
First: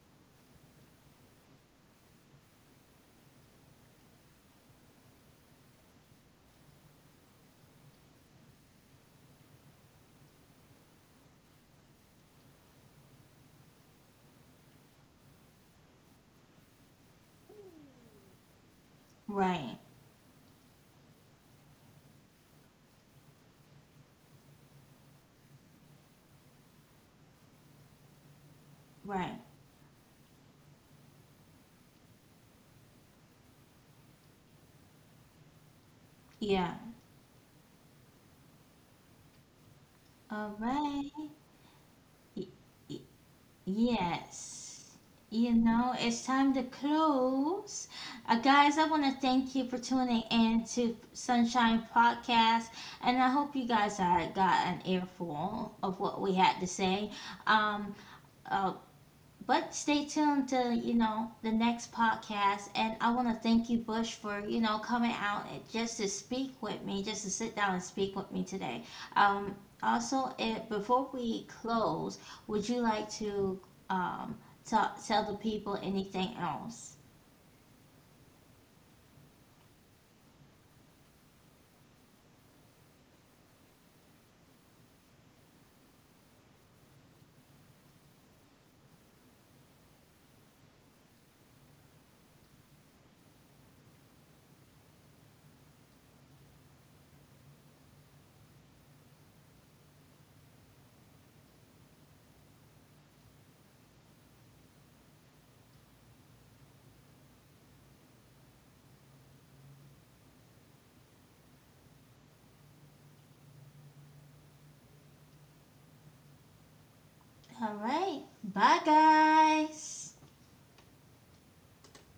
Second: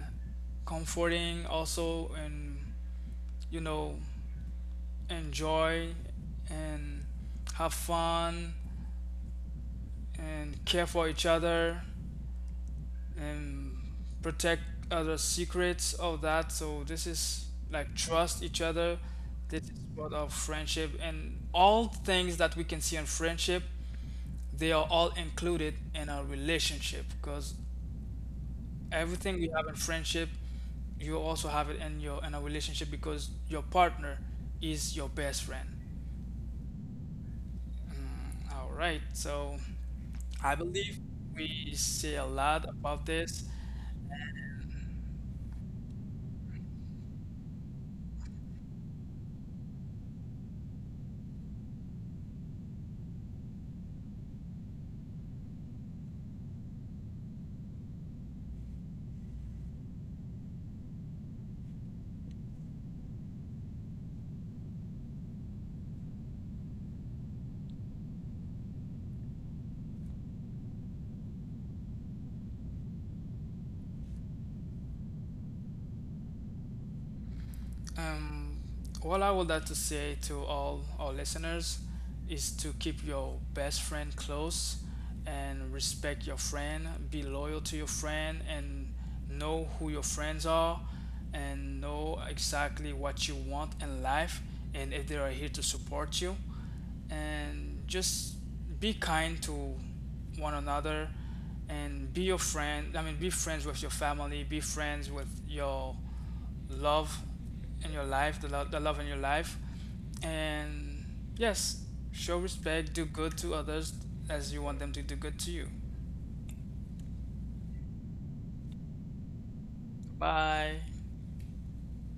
S2: comforting also, and you know, enjoy and have fun and care for each other and protect other secrets of that. So this is like trust each other. This is
S1: Right.
S2: part of friendship and all things that we can see in friendship, they are all included in our relationship because everything
S1: Right.
S2: we have in friendship, you also have it in your in a relationship because your partner is your best friend.
S1: Yeah.
S2: Mm, all right, so.
S1: All
S2: I believe
S1: right.
S2: we see a
S1: Y- y-
S2: lot about this.
S1: Yes. You know, it's time to close. Guys, I want to thank you for tuning in to Sunshine Podcast, and I hope you guys are, got an earful of what we had to say. Um, uh, but stay tuned to, you know, the next podcast. And I want to thank you, Bush, for, you know, coming out and just to speak with me, just to sit down and speak with me today. Um, also, if, before we close, would you like to um, ta tell the people anything else?
S2: Um, what I would like to say to all our listeners is to keep your best friend close and respect your friend, be loyal to your friend, and know who your friends are and know exactly what you want in life and if they are here to support you. And just be kind to one another and be your friend. I mean, be friends with your family, be friends with your love in your life, the love in your life, and yes, show respect, do good to others as you want them to do good to you.
S1: All right. Bye, guys.
S2: Bye.